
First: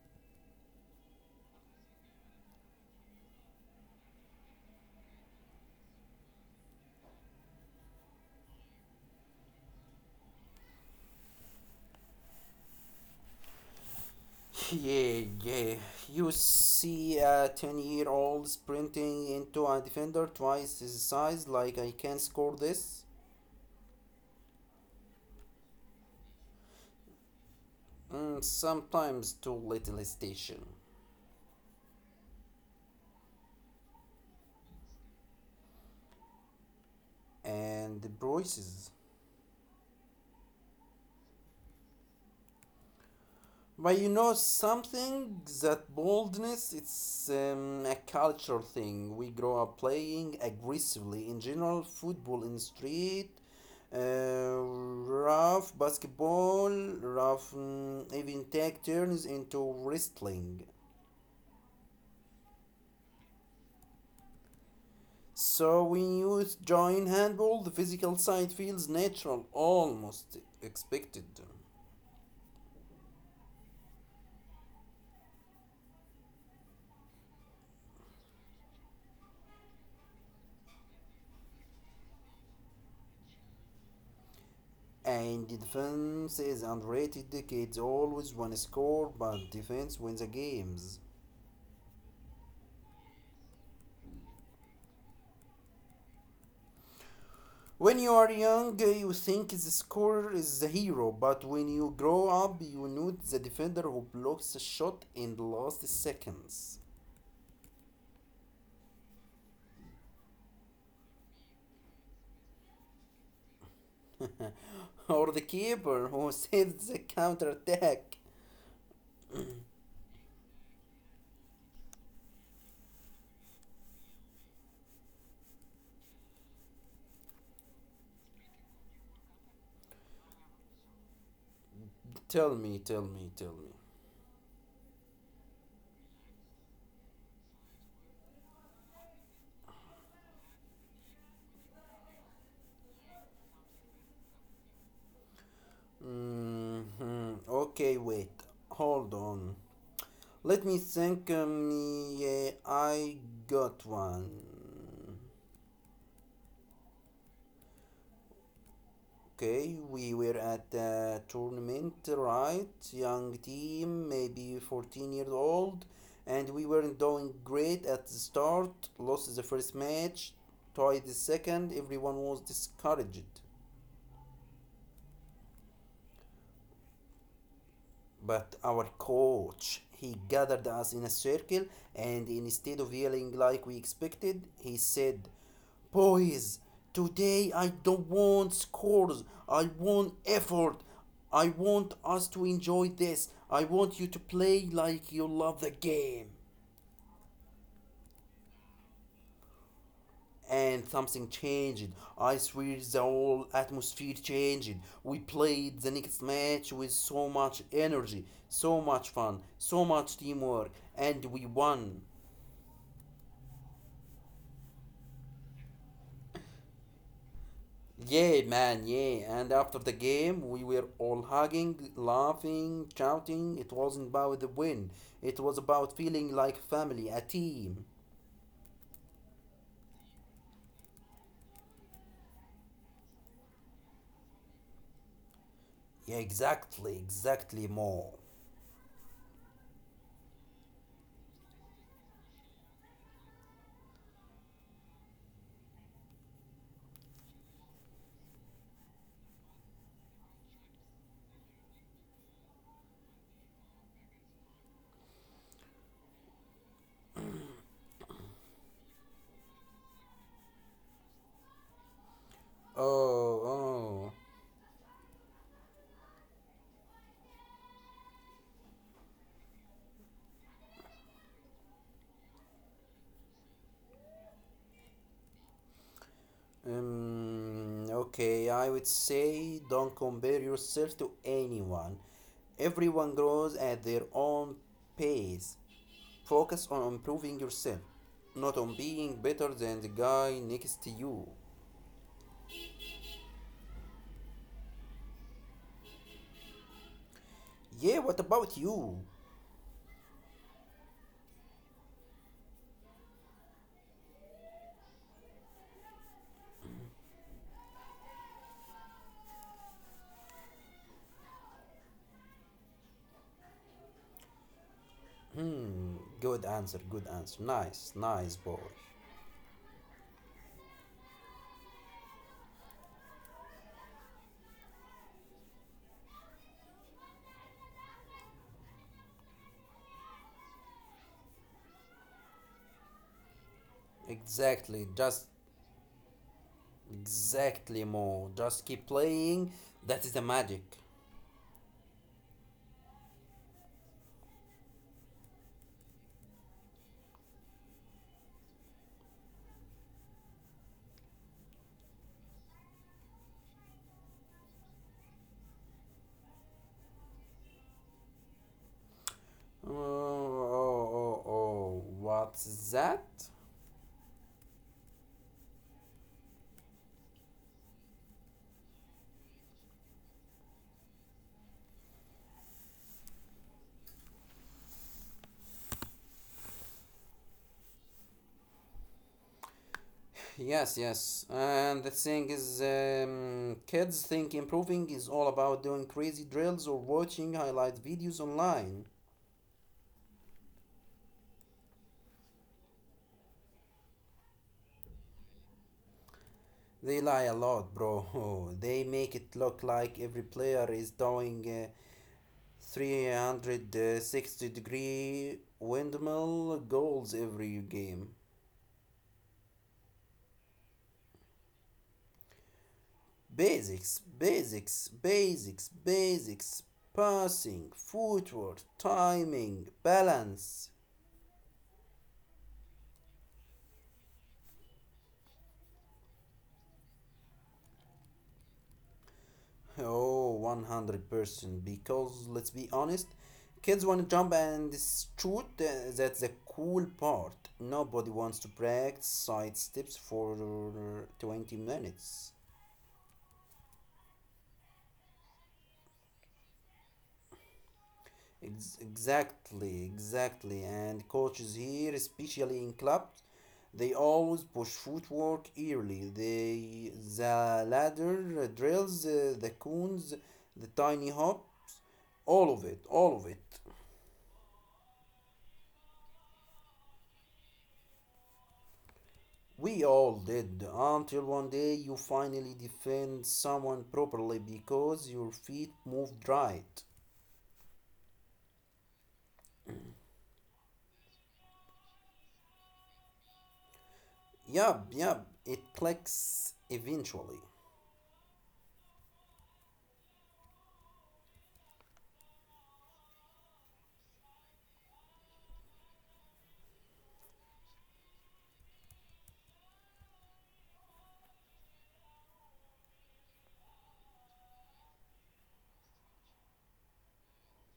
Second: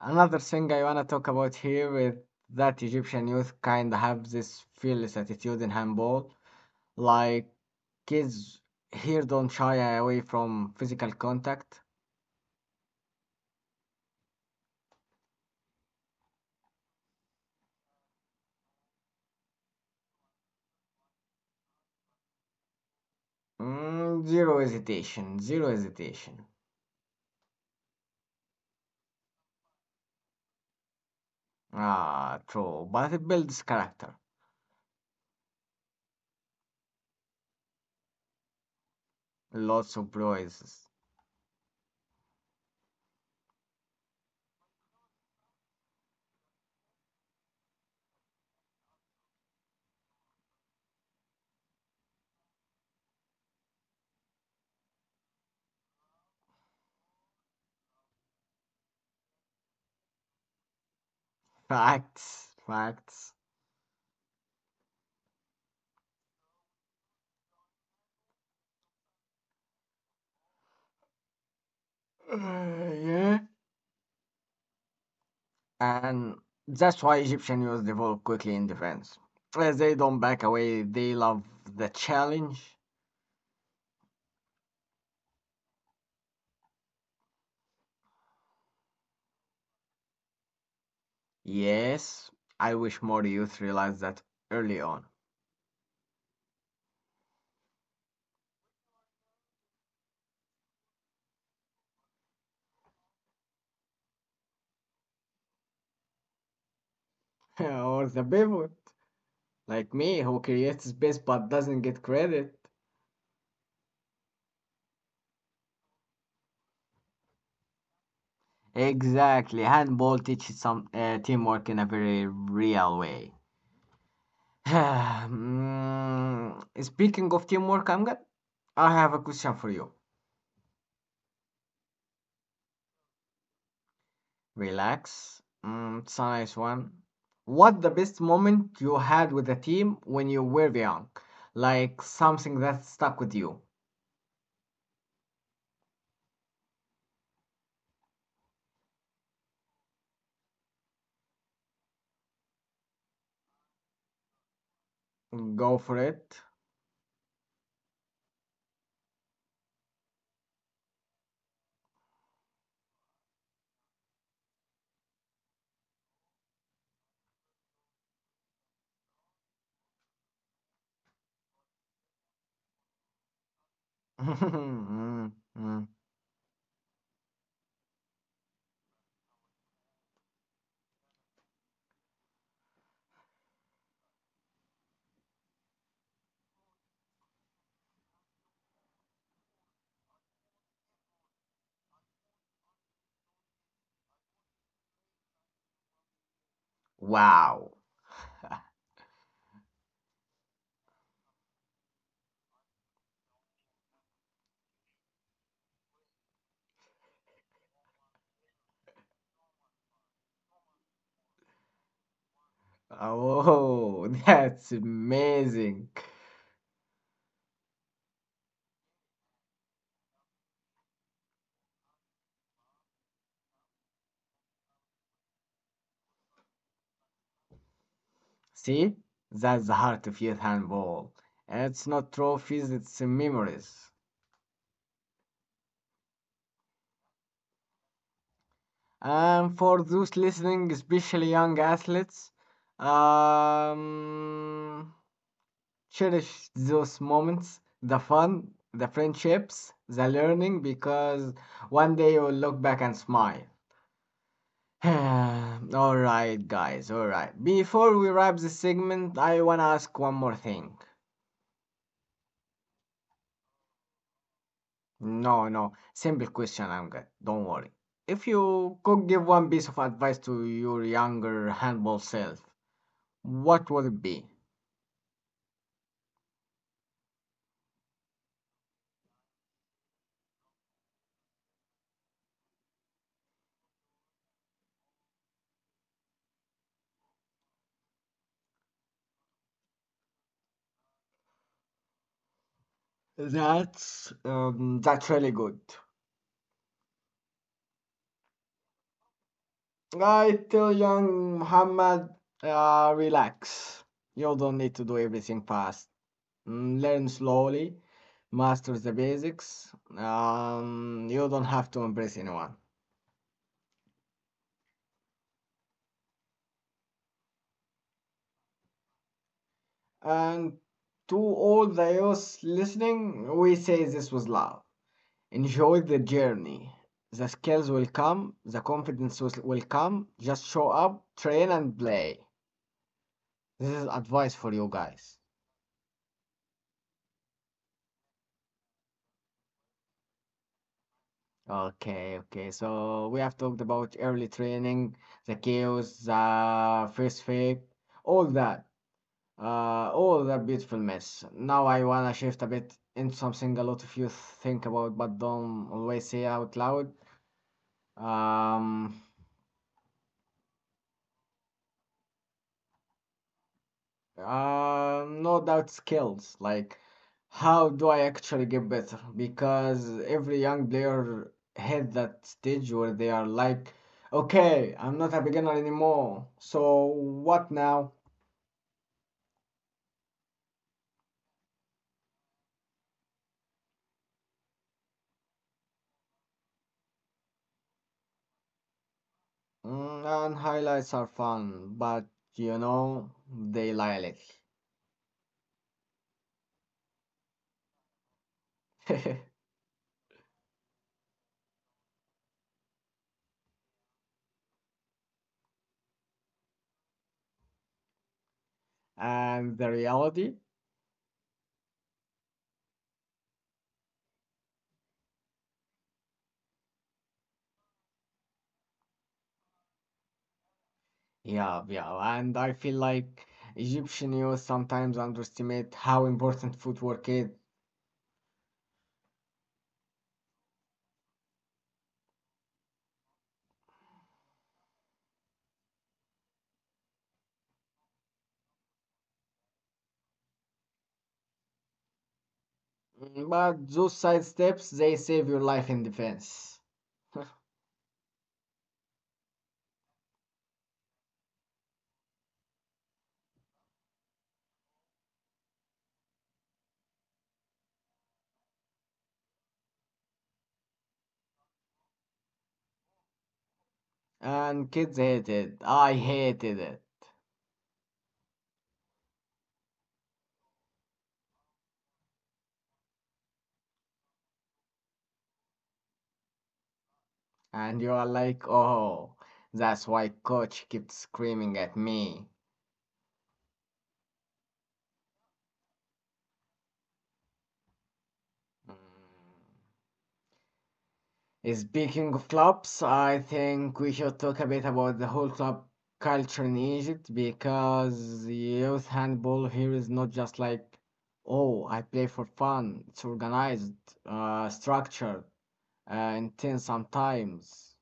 A: Another thing I wanna talk about here is that Egyptian youth kinda have this fearless attitude in handball. Like kids here don't shy away from physical contact.
B: Yeah, yeah. You see a 10-year-old sprinting into a defender twice his size, like I can score this.
A: Mm, zero hesitation, zero hesitation.
B: Mm, sometimes too little station.
A: Ah, true. But it builds character.
B: And the braces.
A: Lots of prizes.
B: But you know something that boldness it's a cultural thing. We grow up playing aggressively in general football in street, rough basketball, rough even tag turns into wrestling.
A: Facts, facts. [sighs]
B: So when you join handball, the physical side feels natural, almost expected.
A: Yeah. And that's why Egyptian youth develop quickly in defense. They don't back away, they love the challenge.
B: And the defense is underrated. The kids always want to score, but defense wins the games.
A: Yes, I wish more youth realize that early on.
B: When you are young, you think the scorer is the hero, but when you grow up, you need the defender who blocks the shot in the last seconds,
A: [laughs] Or the pivot, like me, who creates space but doesn't get credit.
B: [laughs] or the keeper who [laughs] saves the counter attack.
A: Exactly. Handball teaches some teamwork in a very real way. [sighs] Mm, speaking of teamwork, I'm good. I have a question for you.
B: Tell me, tell me, tell me.
A: Relax. Mm, it's a nice one. What the best moment you had with the team when you were young? Like something that stuck with you.
B: Hmm. Okay, wait, hold on. Let me think. Yeah, I got one.
A: Go for it.
B: Okay, we were at the tournament, right? Young team, maybe 14 years old, and we weren't doing great at the start. Lost the first match, tied the second, everyone was discouraged.
A: [laughs] Mhm, mhm.
B: But our coach, he gathered us in a circle, and instead of yelling like we expected, he said, "Boys, today I don't want scores. I want effort. I want us to enjoy this. I want you to play like you love the game."
A: Wow.
B: And something changed. I swear the whole atmosphere changed. We played the next match with so much energy, so much fun, so much teamwork, and we won.
A: Oh, [laughs] that's amazing.
B: Yeah, man, yeah. And after the game, we were all hugging, laughing, shouting. It wasn't about the win, it was about feeling like family, a team.
A: See, that's the heart of youth handball. It's not trophies, it's memories.
B: Yeah, exactly, exactly, Mo.
A: And for those listening, especially young athletes, um, cherish those moments, the fun, the friendships, the learning, because one day you'll look back and smile. [sighs] Alright, guys, alright. Before we wrap the segment, I wanna ask one more thing.
B: Oh, oh.
A: No, no, simple question, I'm good. Don't worry. If you could give one piece of advice to your younger handball self, what would it be?
B: Okay, I would say don't compare yourself to anyone. Everyone grows at their own pace. Focus on improving yourself, not on being better than the guy next to you.
A: That's really good.
B: Yeah, what about you?
A: I tell young Muhammad, relax. You don't need to do everything fast. Mm, learn slowly, master the basics. You don't have to impress anyone.
B: Good answer, good answer. Nice, nice boy.
A: And to all the youth listening, we say this with love. Enjoy the journey. The skills will come, the confidence will come. Just show up, train, and play. This is advice for you
B: Exactly,
A: guys.
B: just exactly more. Just keep playing. That is the magic.
A: Okay, okay. So we have talked about early training, the chaos, the first fake, all that. All that beautiful mess. Now I wanna shift a bit into something a lot of you think about but don't always say out loud. Um,
B: Oh, oh, oh, oh. What's that?
A: no doubt skills. Like, how do I actually get better? Because every young player hit that stage where they are like, okay, I'm not a beginner anymore. So what now?
B: Yes, yes. And the thing is, kids think improving is all about doing crazy drills or watching highlight videos online.
A: Mm, and highlights are fun, but you know, they lie a
B: They lie a lot, bro. [laughs] They make
A: little. [laughs]
B: it look like every player is doing 360 degree windmill goals every game.
A: And the reality.
B: Basics, basics, basics, basics. Passing, footwork, timing, balance.
A: Yeah, yeah, and I feel like Egyptian youth sometimes underestimate how important footwork is.
B: Oh, 100%. Because let's be honest, kids want to jump and shoot. That's the cool part. Nobody wants to practice side steps for 20 minutes.
A: Mm, but those side steps, they save your life in defense.
B: Exactly, exactly. And coaches here, especially in clubs, they always push footwork early. They, the ladder drills, the cones, the tiny hops, all of it, all of it.
A: And kids hate it. I hated it.
B: We all did, until one day you finally defend someone properly because your feet moved right.
A: And you are like, oh, that's why coach kept screaming at me.
B: Yup, yup, it clicks eventually.
A: Mm. Speaking of clubs, I think we should talk a bit about the whole club culture in Egypt because youth handball here is not just like, oh, I play for fun. It's organized, structured, intense sometimes,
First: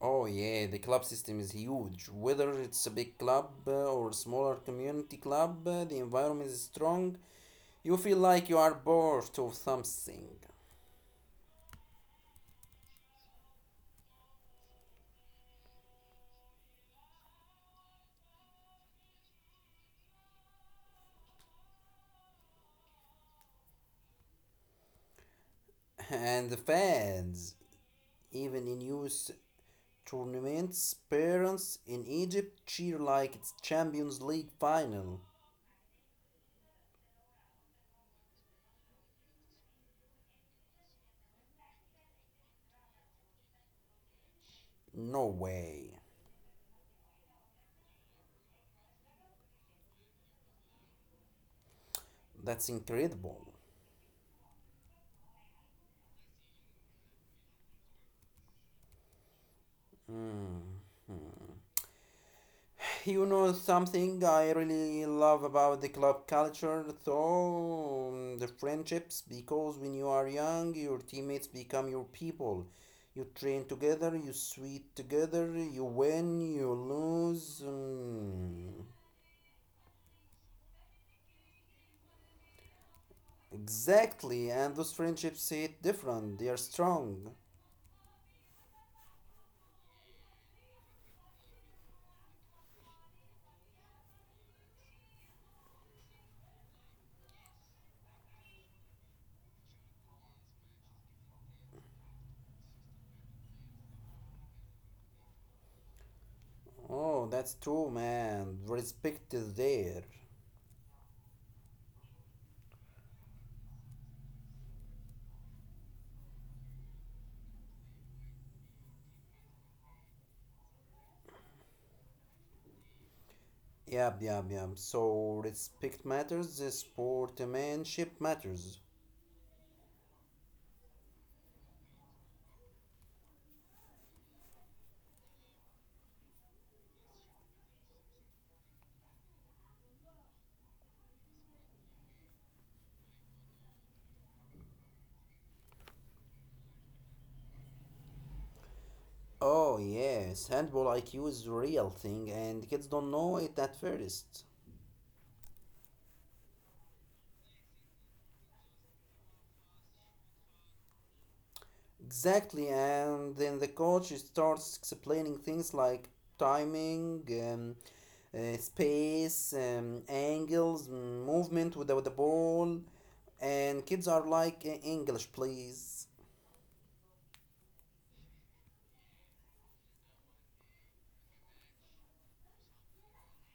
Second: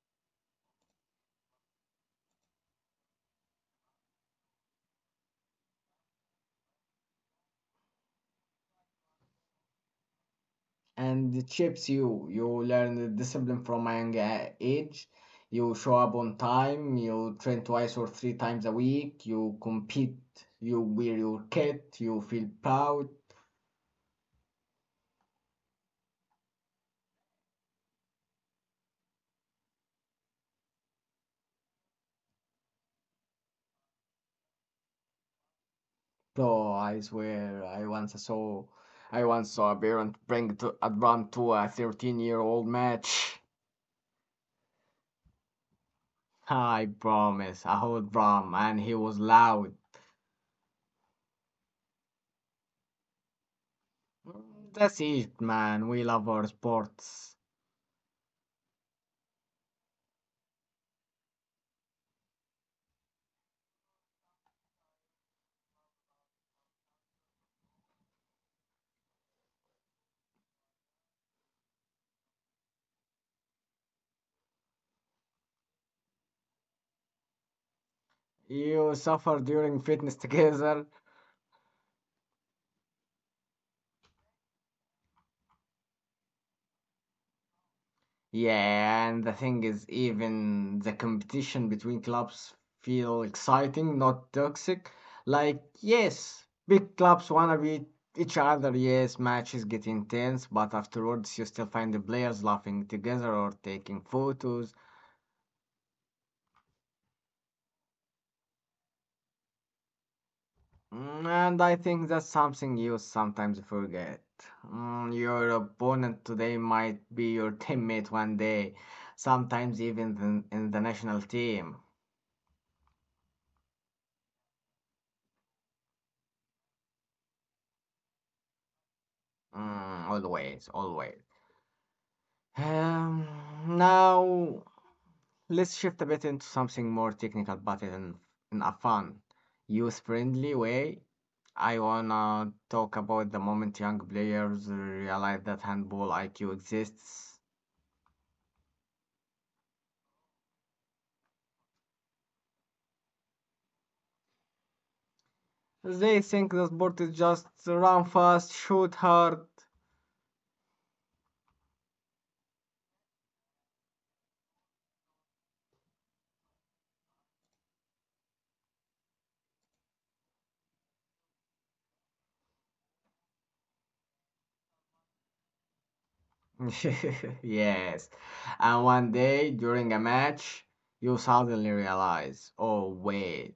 B: Oh, yeah, the club system is huge. Whether it's a big club or smaller community club, the environment is strong. You feel like you are part of something.
A: and it shapes you. You learn the discipline from a young age. You show up on time. You train twice or three times a week. You compete. You wear your kit. You feel proud.
B: [laughs] And the fans, even in youth tournaments, parents in Egypt cheer like it's Champions League final.
A: Bro, I swear, I once saw a parent bring to, a drum to a 13-year-old match.
B: No way.
A: I promise, a whole drum, and he was loud.
B: That's incredible.
A: Mm, that's it, man. We love our sports.
B: You know something I really love about the club culture, though? Mm. The friendships, because when you are young, your teammates become your people. You train together, you sweat together, you win, you lose. Mm.
A: You suffer during fitness [laughs] together.
B: Exactly, and those friendships hit different, they are strong.
A: Yeah, and the thing is, even the competition between clubs feel exciting, not toxic. Like, yes, big clubs wanna beat each other. Yes, matches get intense, but afterwards you still find the players laughing together or taking photos.
B: Oh, that's true, man. Respect is there.
A: Mm, and I think that's something you sometimes forget. Mm, your opponent today might be your teammate one day, sometimes even in the national team.
B: Yep, yep, yep. So respect matters, sportsmanship matters.
A: Mm, always, always. Um, now let's shift a bit into something more technical, but in a fun, youth-friendly way. I wanna talk about the moment young players realize that handball IQ exists.
B: Oh yes, handball IQ is real thing and kids don't know it at first.
A: They think the sport is just run fast, shoot hard.
B: Exactly, and then the coach starts explaining things like timing, space, angles, movement without the ball, and kids are like, "English, please."
A: [laughs] Yes. And one day during a match, you suddenly realize, oh, wait,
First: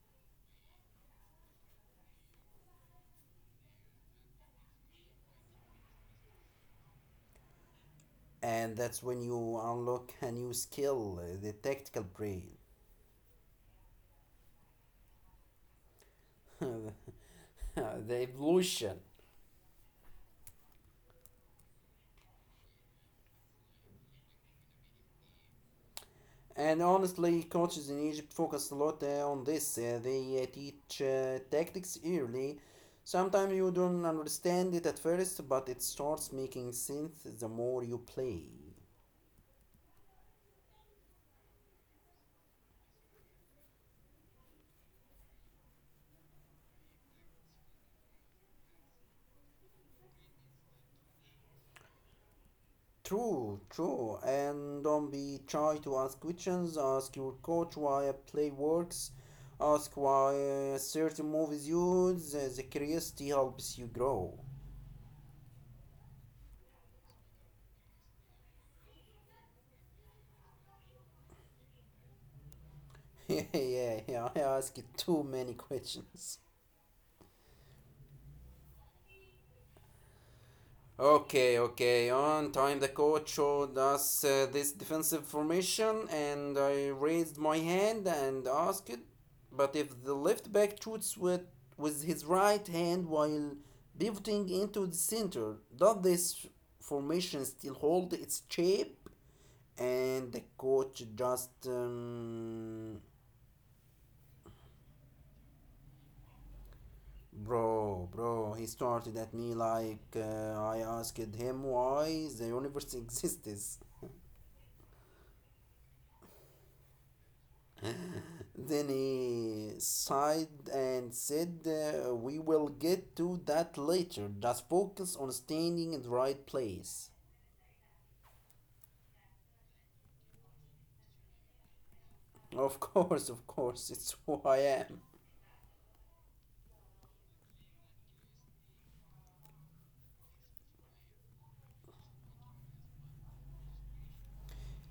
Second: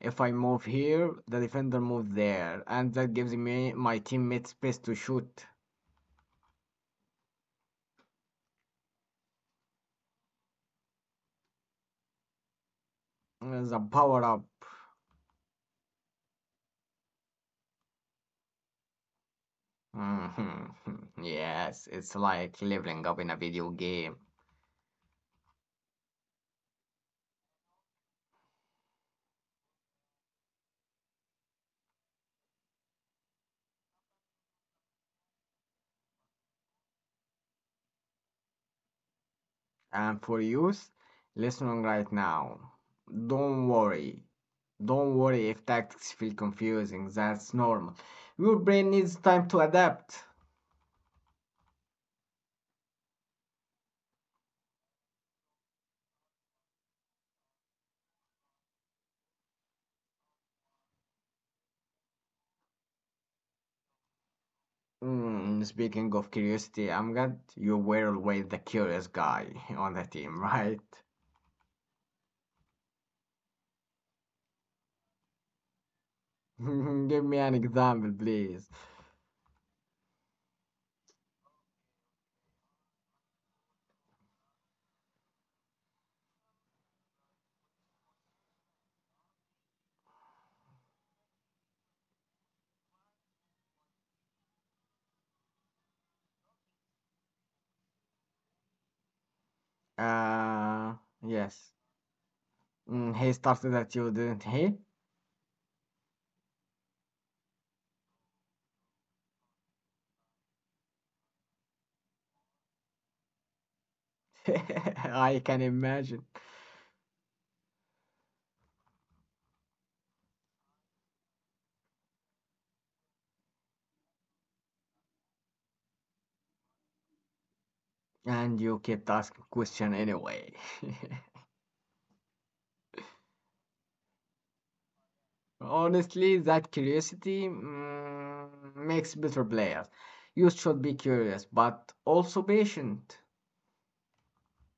A: if I move here, the defender moves there, and that gives me my teammate space to shoot.
B: And that's when you unlock a new skill, the tactical brain.
A: Mm, the power up.
B: [laughs] [laughs] The evolution.
A: Mhm. [laughs] Yes, it's like leveling up in a video game.
B: And honestly, coaches in Egypt focus a lot on this. They teach tactics early. Sometimes you don't understand it at first, but it starts making sense the more you play.
A: And for youth listening right now, don't worry. Don't worry if tactics feel confusing. That's normal. Your brain needs time to adapt.
B: True, true. And don't be shy to ask questions. Ask your coach why a play works. Ask why a certain move is used. The curiosity helps you grow.
A: Mm, speaking of curiosity, I'm glad you were always the curious guy [laughs] on the team, right?
B: [laughs] Yeah, yeah, I ask too many [laughs] questions.
A: [laughs] Give me an example, please.
B: Okay, okay. On time, the coach showed us this defensive formation, and I raised my hand and asked, "But if the left back shoots with his right hand while pivoting into the center, does this formation still hold its shape?" And the
A: Uh,
B: coach just,
A: yes. Mm, he started at you, didn't he?
B: bro, bro, he started at me like I asked him why the universe [laughs] exists.
A: [laughs] I can imagine.
B: Then he sighed and said, "We will get to that later. Just focus on standing in the right place."
A: And you kept asking question anyway. [laughs]
B: [laughs] Of course, it's who I am.
A: Honestly, that curiosity makes better players. You should be curious, but also patient.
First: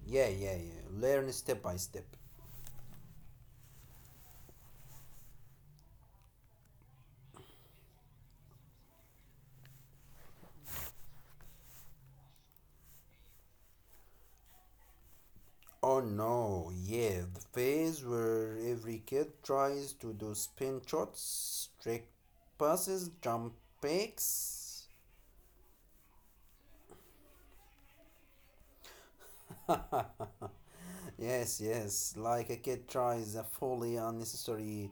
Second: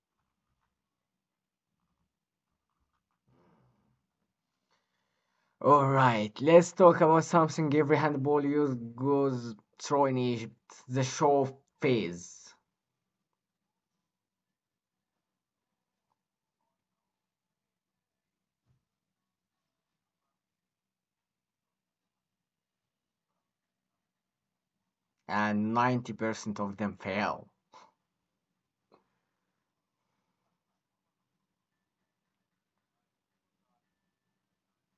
B: Yeah, yeah, yeah. Learn step by step.
A: All right, let's talk about something every handball youth goes through in Egypt the show phase.
B: Oh no, yeah, the phase where every kid tries to do spin shots, trick passes, jump picks.
A: And 90% of them fail.
B: Yes, yes, like a kid tries a fully unnecessary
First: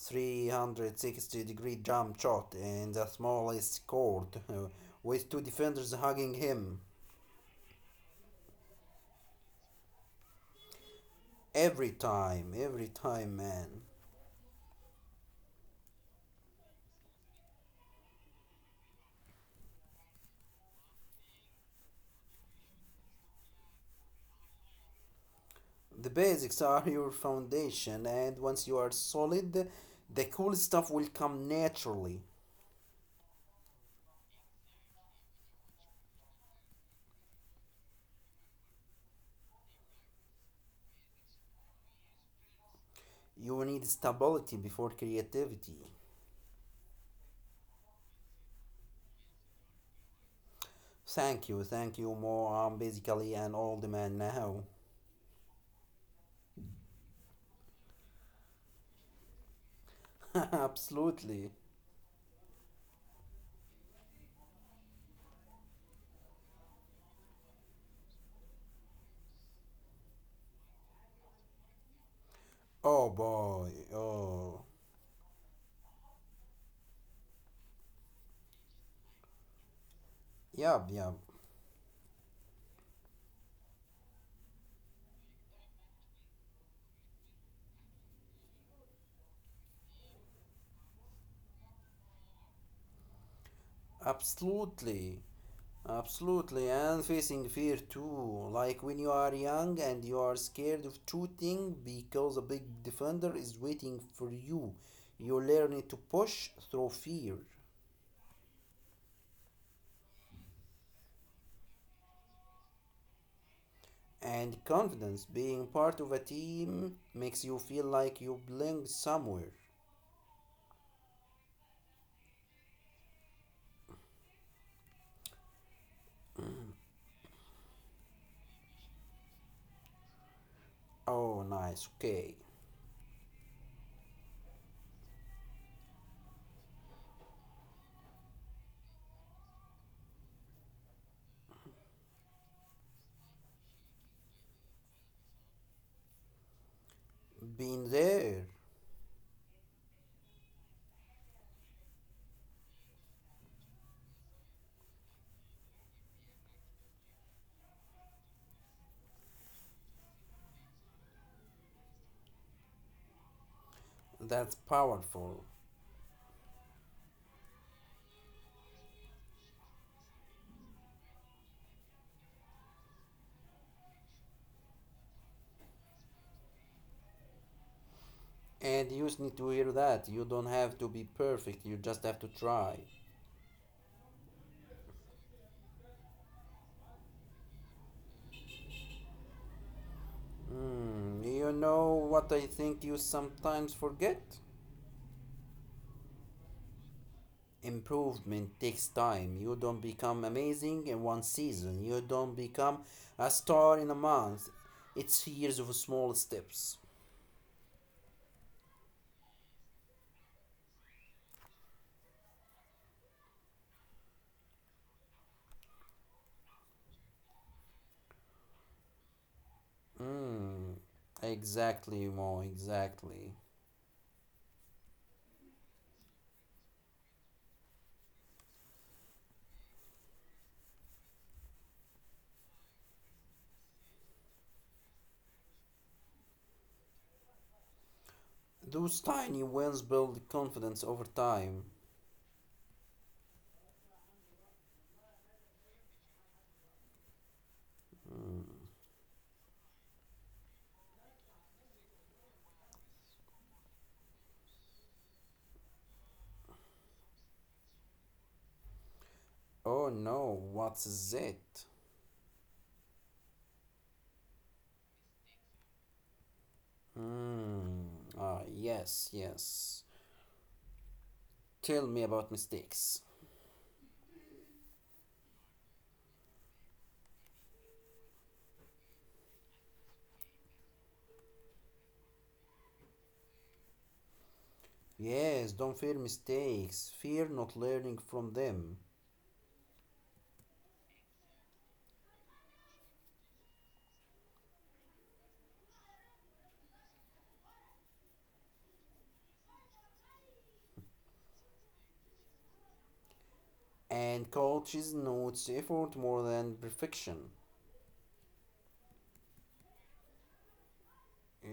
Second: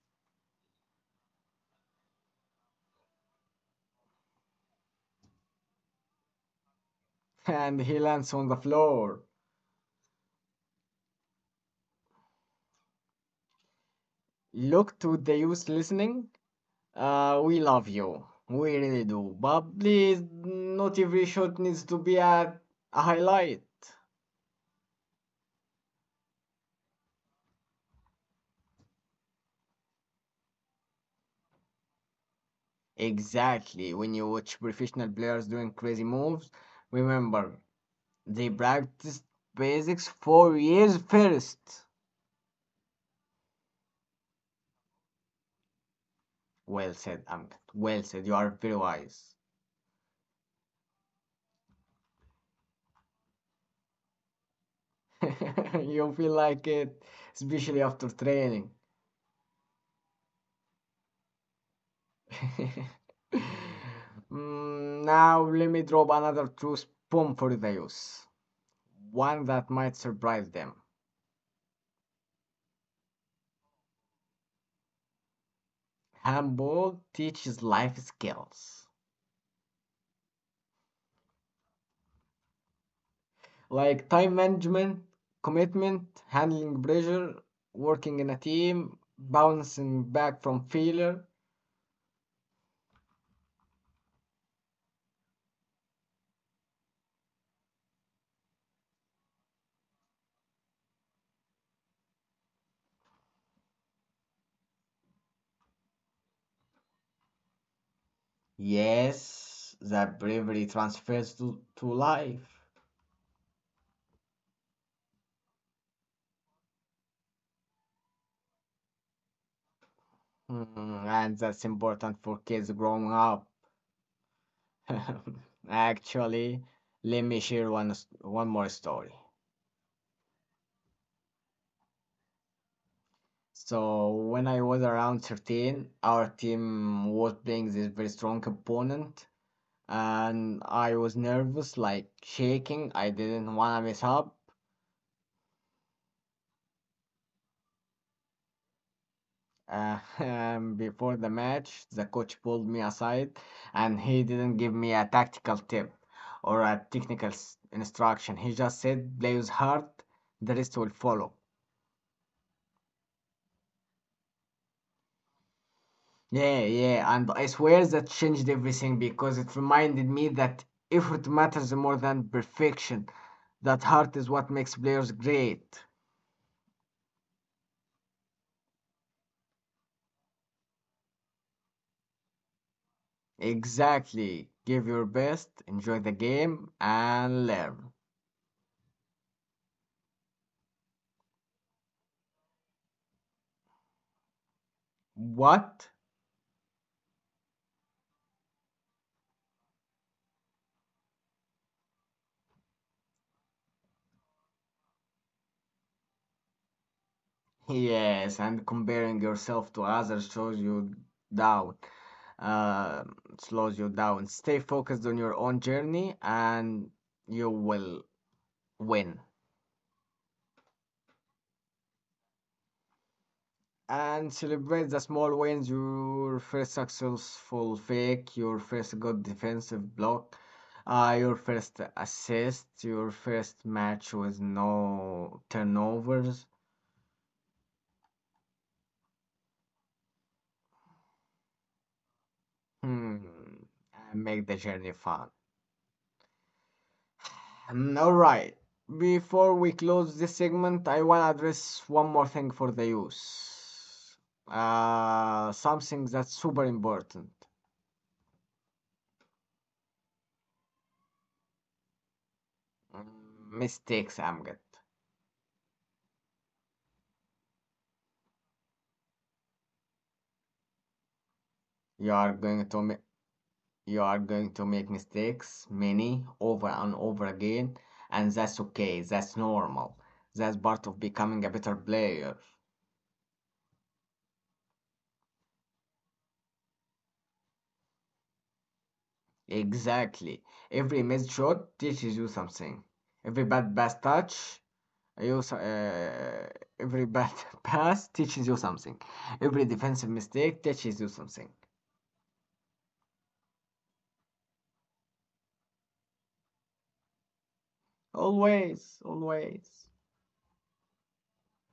B: 360 degree jump shot in the smallest court with two defenders hugging him.
A: [laughs] And he lands on the floor.
B: Every time, man.
A: Look to the youth listening. We love you. We really do. But please, not every shot needs to be a highlight.
B: The basics are your foundation, and once you are solid, the cool stuff will come naturally.
A: Exactly. When you watch professional players doing crazy moves, remember they practiced basics for years first.
B: You need stability before creativity.
A: Well said, Amit. Well said. You are very wise.
B: Thank you, Mo. I'm basically an old man now.
A: [laughs] You feel like it, especially after training.
B: [laughs] Absolutely.
A: [laughs] Mm, now, let me drop another truth bomb for the youth. One that might surprise them.
B: Oh boy, oh,
A: Handball teaches life skills
B: yep, yep.
A: like time management, commitment, handling pressure, working in a team, bouncing back from failure.
B: Absolutely, absolutely, and facing fear too. Like when you are young and you are scared of shooting because a big defender is waiting for you, you learn to push through fear
A: Yes, that bravery transfers to life.
B: and confidence. Being part of a team makes you feel like you belong somewhere.
A: Mm, and that's important for kids growing up. [laughs] Actually, let me share one more story.
B: Oh, nice, okay,
A: So, when I was around 13, our team was playing this very strong opponent, and I was nervous, like shaking. I didn't want to mess up.
B: been there.
A: [laughs] Before the match, the coach pulled me aside and he didn't give me a tactical tip or a technical instruction. He just said, play with heart, the rest will follow.
B: That's powerful.
A: Yeah, yeah, and I swear that changed everything because it reminded me that effort matters more than perfection, that heart is what makes players great.
B: And you just need to hear that. You don't have to be perfect, you just have to try.
A: Exactly. Give your best, enjoy the game, and learn.
B: Mm. You know what I think you sometimes forget?
A: What?
B: Improvement takes time. You don't become amazing in one season, you don't become a star in a month. It's years of small steps.
A: Yes, and comparing yourself to others shows you down, uh, slows you down. Stay focused on your own journey and you will win.
B: Exactly, Mo, exactly.
A: And celebrate the small wins, your first successful fake, your first good defensive block, your first assist, your first match with no turnovers.
B: Those tiny wins build confidence over time.
A: Hmm. And make the journey fun. All right. Before we close this segment, I want to address one more thing for the youth. Something that's super important.
B: Oh no, what's it?
A: Mm, mistakes, Amgad.
B: Hmm. Ah, yes, yes. Tell me
A: You are
B: about
A: going to make
B: mistakes.
A: you are going to make mistakes, many, over and over again, and that's okay. That's normal. That's part of becoming a better player.
B: Yes, don't fear mistakes. Fear not learning from them.
A: Exactly. Every missed shot teaches you something. Every bad pass touch You, s- uh, every bad [laughs] pass teaches you something. Every defensive mistake teaches you something.
B: And coaches notes effort more than perfection.
A: Always, always.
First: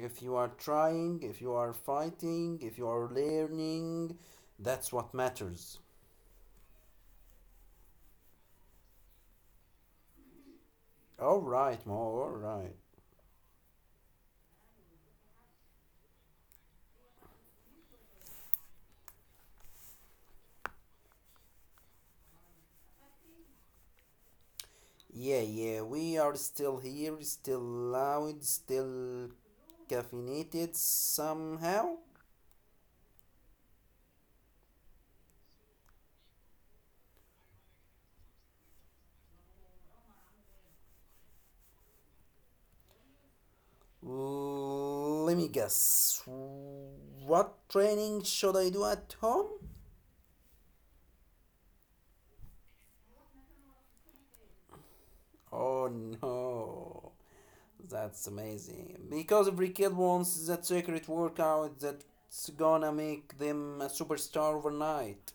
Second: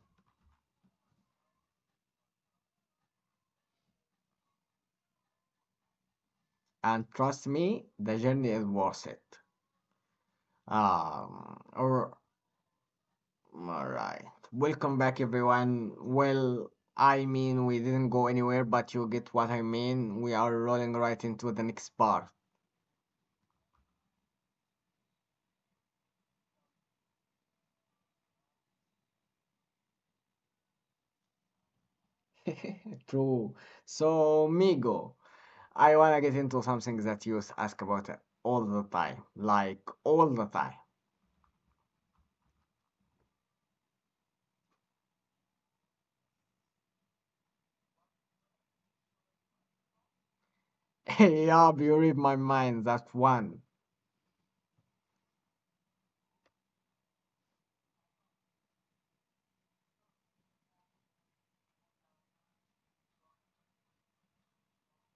B: If you are trying, if you are fighting, if you are learning, that's what matters.
A: And trust me, the journey is worth it.
B: All
A: Um,
B: right, Mo,
A: or,
B: all right.
A: all right. Welcome back, everyone. Well, I mean, we didn't go anywhere, but you get what I mean. We are rolling right into the next part.
B: Yeah, yeah, we are still here, still loud, still caffeinated somehow.
A: [laughs] True. So, Migo. I wanna get into something that you ask about all the time. Like, all the time.
B: Let me guess. What training should I do at home?
A: [laughs] Yup, you read my mind, that one.
B: Oh no, that's amazing. Because every kid wants that secret workout that's gonna make them a superstar overnight.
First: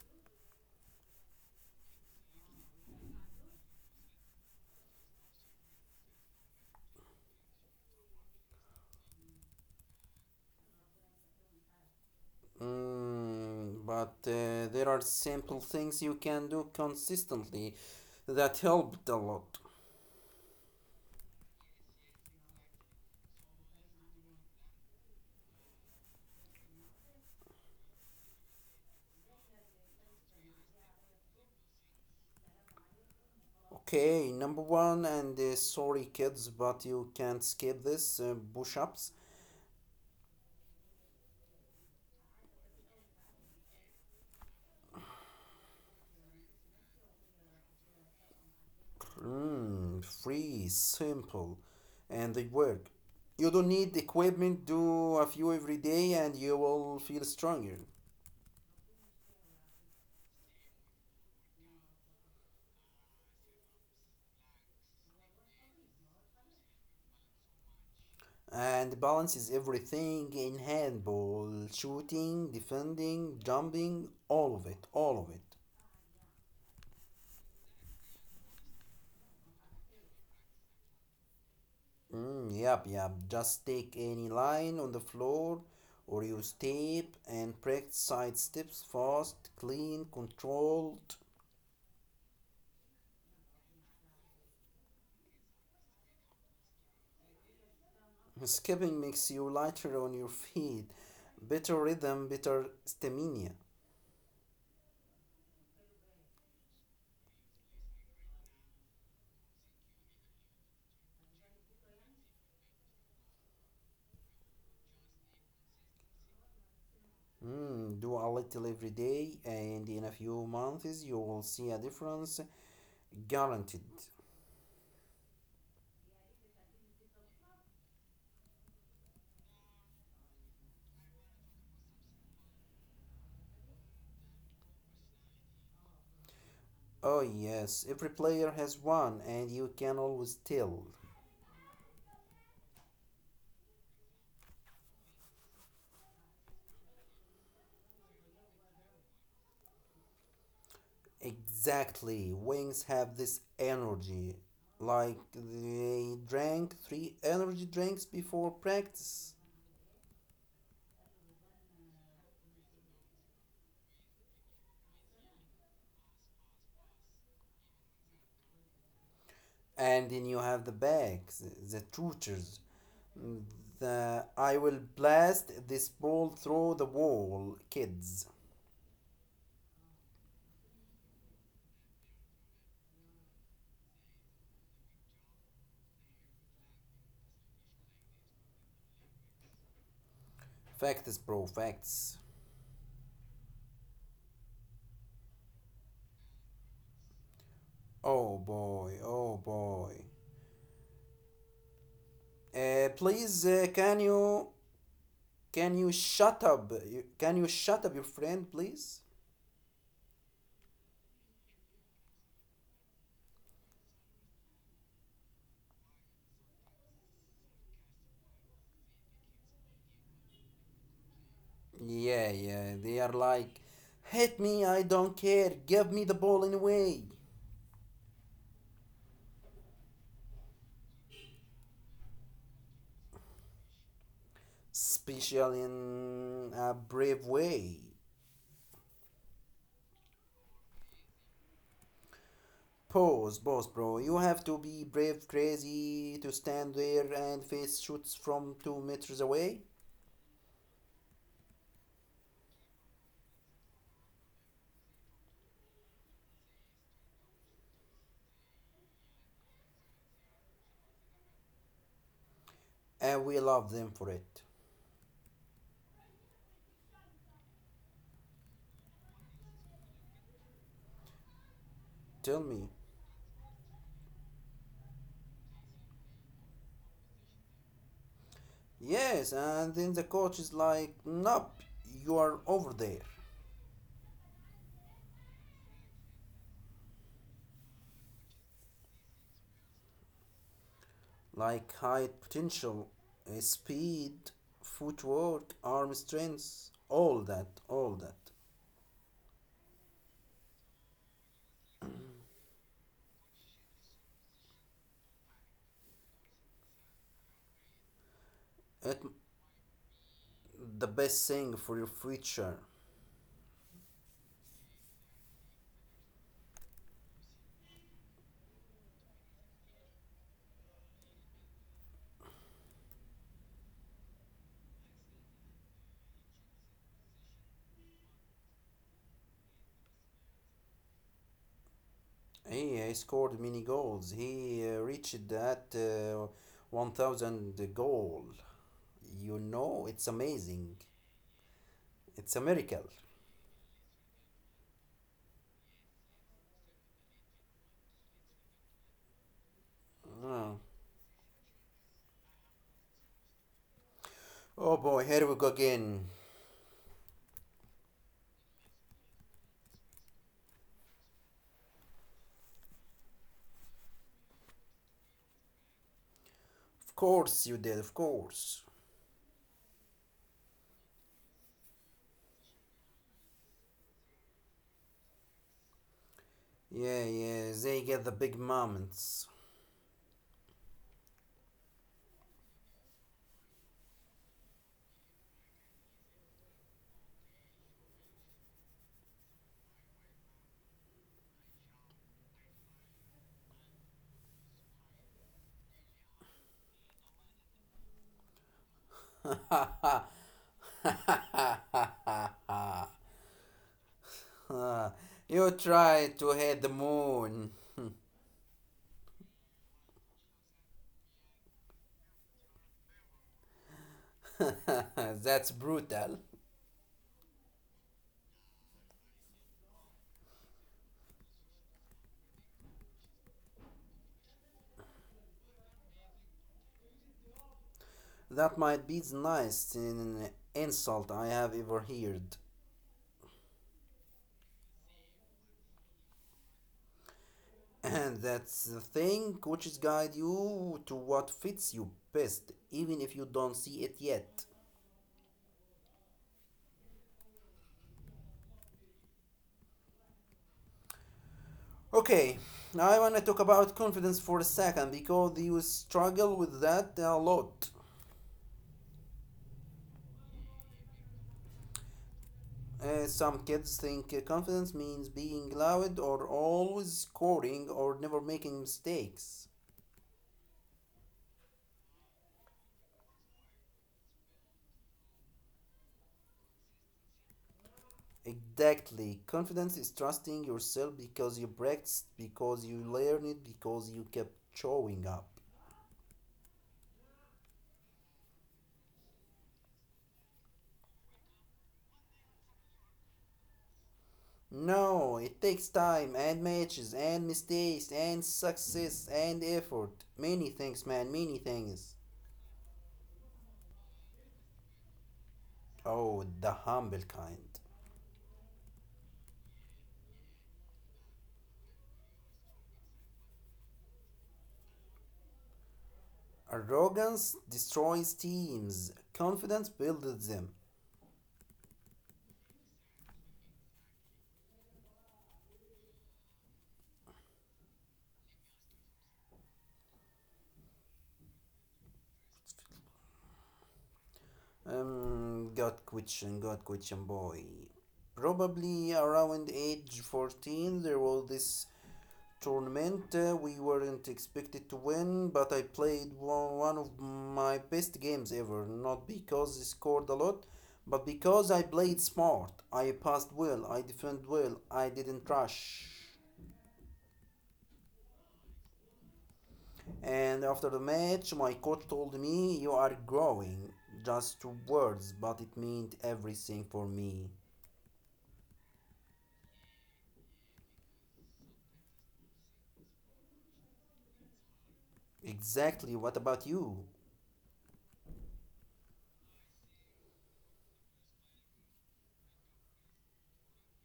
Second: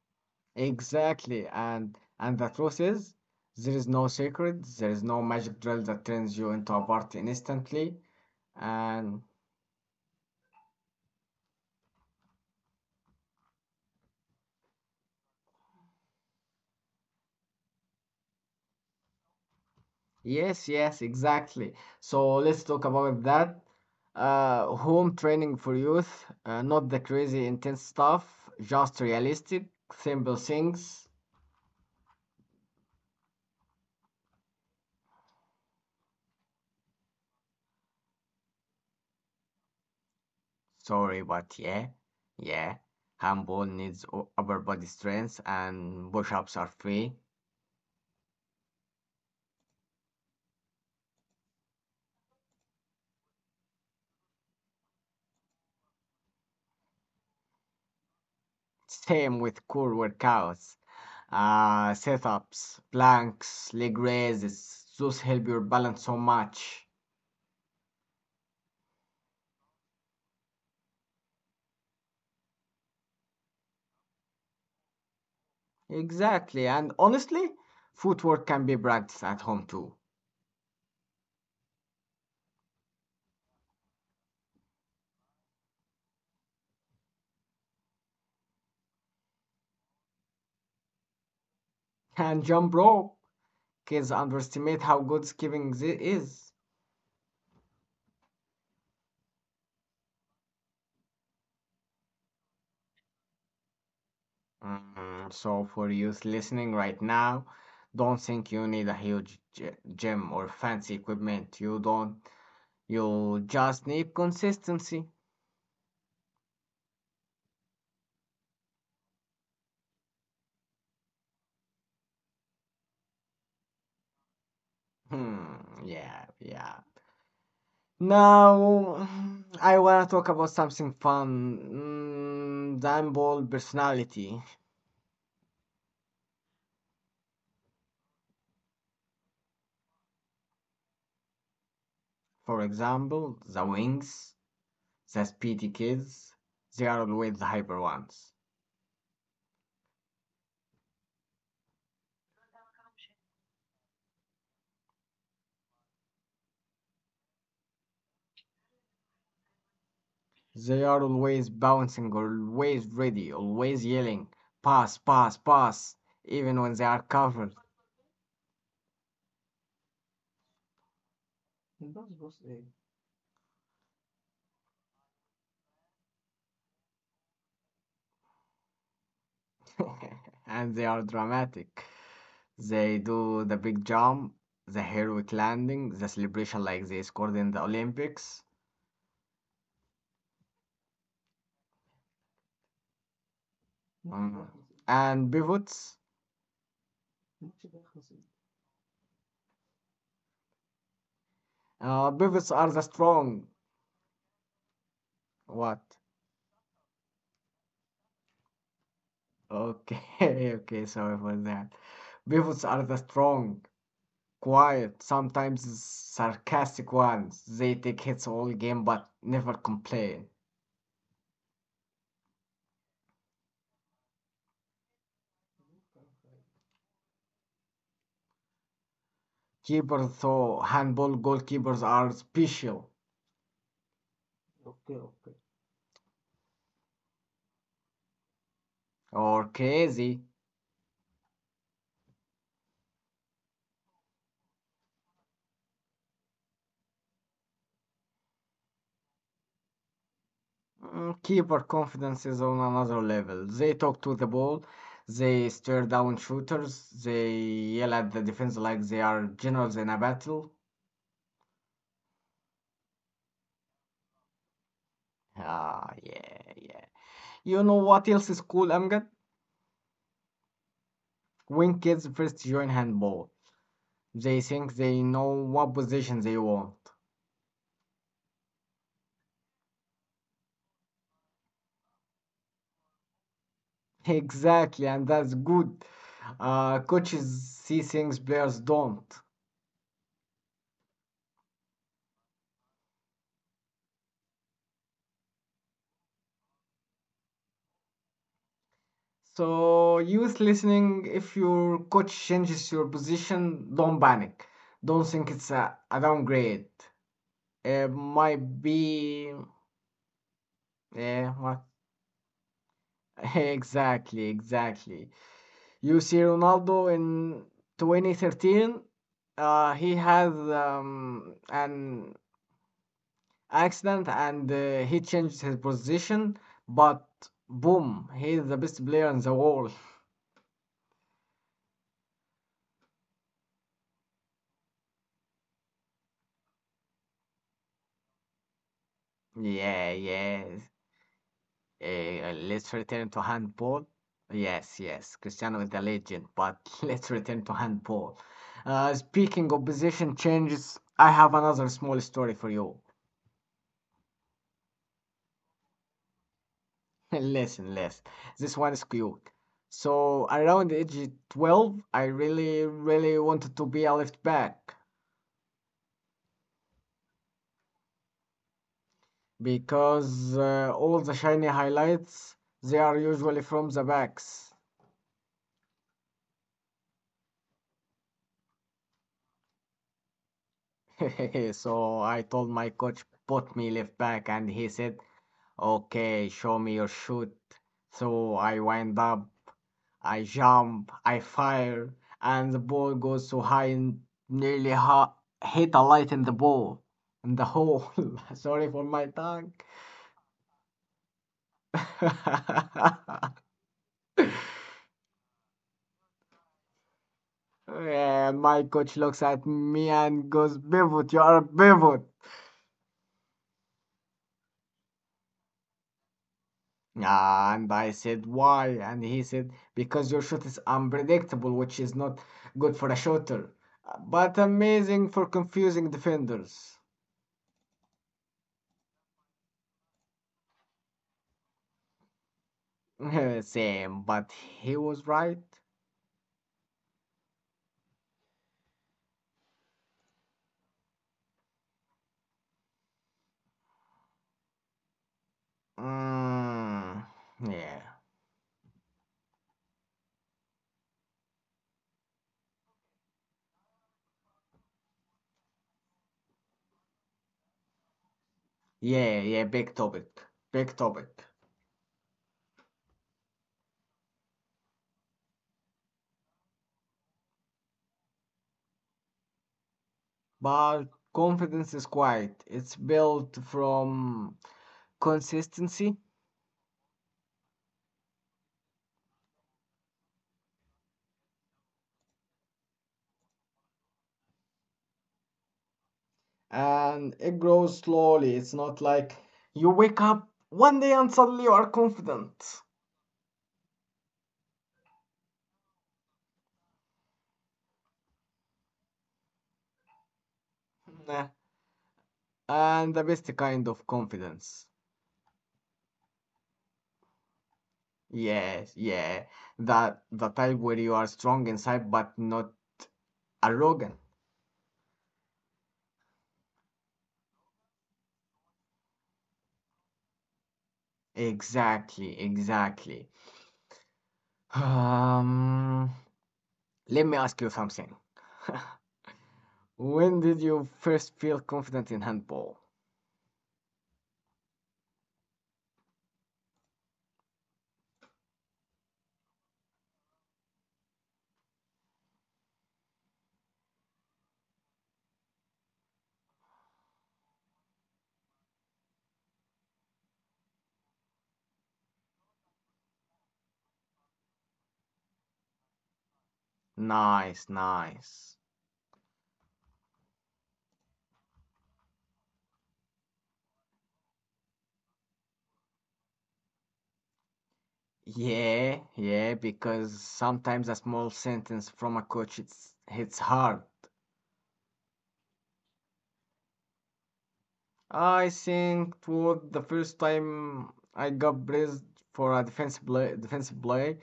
A: Exactly. And the truth is, there is no secret, there is no magic drill that turns you into a party instantly. And
B: Mm, but there are simple things you can do consistently that helped a lot.
A: yes, yes, exactly. So let's talk about that. Home training for youth, not the crazy intense stuff, just realistic, simple things.
B: Okay, number one, and sorry kids, but you can't skip this push ups.
A: Sorry, but yeah, yeah. Handball needs upper body strength and push-ups are free.
B: Mm, free, simple, and they work. You don't need equipment, do a few every day, and you will feel stronger.
A: Same with core workouts, sit-ups, planks, leg raises. Those help your balance so much.
B: And balance is everything in handball shooting, defending, jumping, all of it, all of it.
A: Exactly, and honestly, footwork can be practiced at home too.
B: Mm, yep, yep. Just take any line on the floor or use tape and practice side steps fast, clean, controlled.
A: And jump rope, kids underestimate how good skipping is.
B: Skipping makes you lighter on your feet, better rhythm, better stamina.
A: Mm, so for youth listening right now, don't think you need a huge gym or fancy equipment. You don't. You just need consistency.
B: Mm, do a little every day, and in a few months you will see a difference, guaranteed.
A: Hmm. Yeah. Yeah. Now, [sighs] I wanna talk about something fun. Mm, the handball personality.
B: Oh, yes, every player has one, and you can always tell.
A: For example, the wings, the speedy kids. They are always the hyper ones.
B: Exactly, wings have this energy, like they drank three energy drinks before practice.
A: They are always bouncing, always ready, always yelling, pass, pass, pass, even when they are covered.
B: And then you have the backs, the tutors, the I will blast this ball through the wall, kids.
A: [laughs] And they are dramatic. They do the big jump, the heroic landing, the celebration like they scored in the Olympics.
B: Facts, bro, facts.
A: Mm. And pivots.
B: Oh boy, oh boy.
A: Pivots are the
B: Please,
A: strong.
B: can you
A: What?
B: shut up? Can you shut up your friend, please?
A: Okay, [laughs] okay, sorry for that. Pivots are the strong, quiet, sometimes sarcastic ones. They take hits all game but never complain.
B: Yeah, yeah. They are like, hit me, I don't care. Give me the ball anyway.
A: Keepers though, handball goalkeepers are special
B: Special in a brave way.
A: or crazy.
B: Pause, pause, bro. You have to be brave, crazy to stand there and face shoots from 2 meters away,
A: Mm, keeper confidence is on another level. They talk to the ball, they stare down shooters, they yell at the defense like they are generals in a battle.
B: and we love them for it.
A: Ah, yeah, yeah. You know what else is cool, Amgad? When kids first
B: Tell
A: join
B: me.
A: handball, they think they know what position they want.
B: Yes, and then the coach is like, nope, you are over there.
A: Exactly, and that's good. Coaches see things players don't.
B: Like height, potential, speed, footwork, arm strength, all that, all that.
A: So, youth listening, if your coach changes your position, don't panic. Don't think it's a downgrade. It might
B: It,
A: be.
B: the
A: Eh,
B: best
A: what?
B: thing for your future.
A: [laughs] Exactly, exactly. You see Ronaldo in 2013, he has an accident and he changed his position, but boom, he's the best player in the world.
B: He scored many goals. He reached that 1000 goal. You
A: Yeah,
B: know, it's
A: yes.
B: amazing.
A: Let's
B: It's a
A: return to
B: miracle.
A: handball. Yes, yes, Cristiano is the legend, but [laughs] let's return to handball. Speaking of position
B: Yeah.
A: changes, I have another small story for you.
B: Oh boy, here we go again.
A: [laughs] Listen, listen. This one is cute. So around age 12, I really, really wanted to be a left back,
B: Of course you did, of course.
A: because all the shiny highlights, they are usually from the backs.
B: Yeah, yeah, they get the big moments.
A: [laughs] So I told my coach, put me left back, and he said, "Okay, show me your shoot." So I wind up, I jump, I fire, and the ball goes so high and nearly ha- hit a light in the ball in the hole. [laughs] Sorry for my
B: [laughs]
A: tongue. [laughs]
B: You try to hit the moon.
A: Yeah, my coach looks at me and goes, "Pivot, you are a pivot."
B: [laughs] That's brutal.
A: Ah, and I said, "Why?" And he said, "Because your shot is unpredictable, which is not good for a shooter, but amazing for confusing defenders."
B: That might be the nicest in insult I have ever heard.
A: [laughs] Same, but he was right.
B: [clears throat] And that's the thing, coaches guide you to what fits you best, even if you don't see it yet.
A: Mm, yeah,
B: Okay, now I wanna talk about confidence for a second because you struggle with that a lot.
A: yeah, yeah, big topic, big topic.
B: Some kids think confidence means being loud or always scoring or never making mistakes.
A: But confidence is quiet, it's built from consistency
B: Exactly. Confidence is trusting yourself because you practiced, because you learned it, because you kept showing up.
A: and it grows slowly. It's not like you wake up one day and suddenly you are confident.
B: No, it takes time and matches and mistakes and success and effort. Many things, man,
A: Nah.
B: many things.
A: And the best kind of confidence.
B: Oh, the humble kind.
A: Yes, yeah. That the type where you are strong inside but not arrogant.
B: Arrogance destroys teams, confidence builds them.
A: Exactly, exactly. Um, Let me ask you something. [laughs] When did you first feel confident in handball?
B: Good question, good question, boy. Probably around age 14, there was this tournament we weren't expected to win, but I played one, one of my best games ever. Not because I scored a lot, but because I played smart. I passed well, I defended well, I didn't rush.
A: Nice, nice.
B: And after the match, my coach told me, "You are growing." Just two words, but it meant everything for me.
A: Yeah, yeah, because sometimes a small sentence from a coach, it's hits hard.
B: Exactly, what about you?
A: I think it worked the first time I got praised for a defensive play,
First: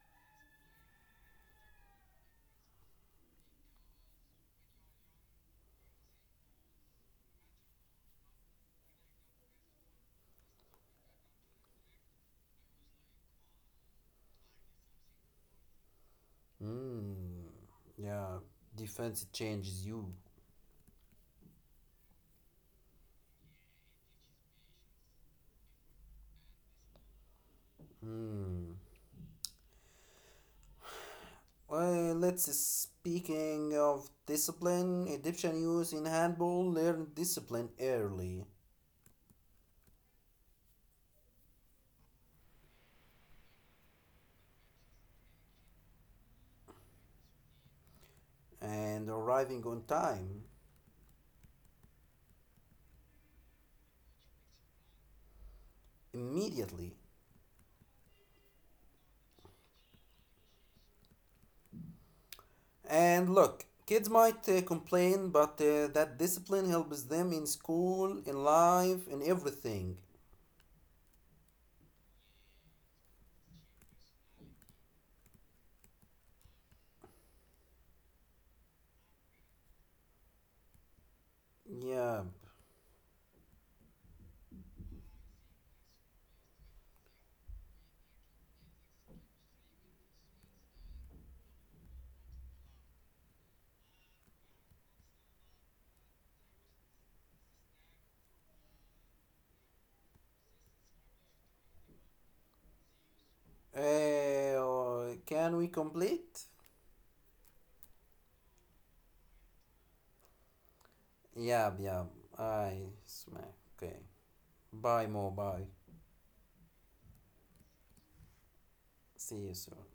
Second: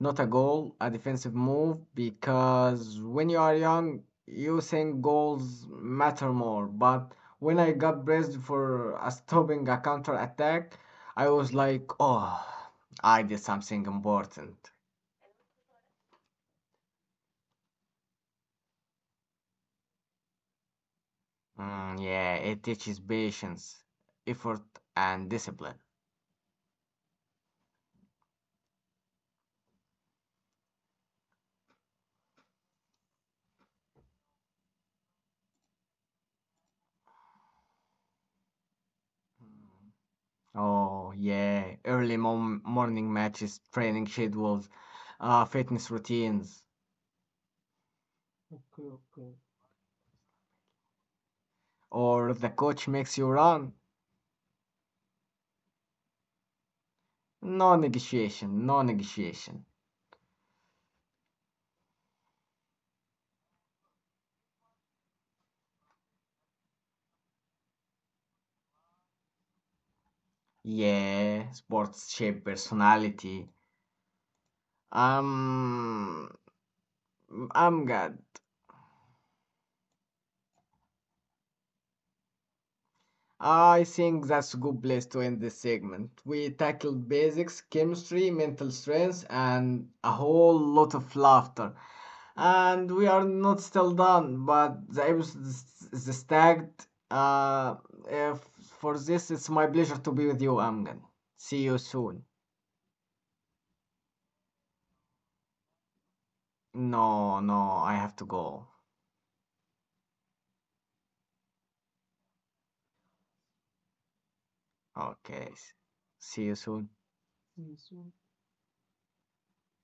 A: not a goal, a defensive move, because when you are young, you think goals matter more. But when I got praised for stopping a counter attack, I was like, oh, I did something important.
B: Hmm, yeah, defense changes you.
A: Mm, yeah, it teaches patience, effort, and discipline.
B: Hmm. Let's Speaking of discipline, Egyptian youth in handball learn discipline early,
A: Oh, yeah, early mom morning matches, training schedules, fitness routines,
B: and arriving on time
A: or the coach makes you run.
B: immediately.
A: No negotiation, no negotiation.
B: And look, kids might complain, but that discipline helps them in school, in life, in everything.
A: Yeah, sports shape personality. Um, I'm good.
B: Yeah.
A: I think that's a good place to end this segment. We tackled basics, chemistry, mental strength, and a whole lot of laughter. And we are not still done, but the episode is stacked. If for this, it's my pleasure to be with you, Amgen. See you soon.
B: Can we complete?
A: No, no, I have to go.
B: Yeah, yeah. I smack. Okay. Bye, Mo.
A: Okay,
B: Bye.
A: s- See you soon.
B: See you soon.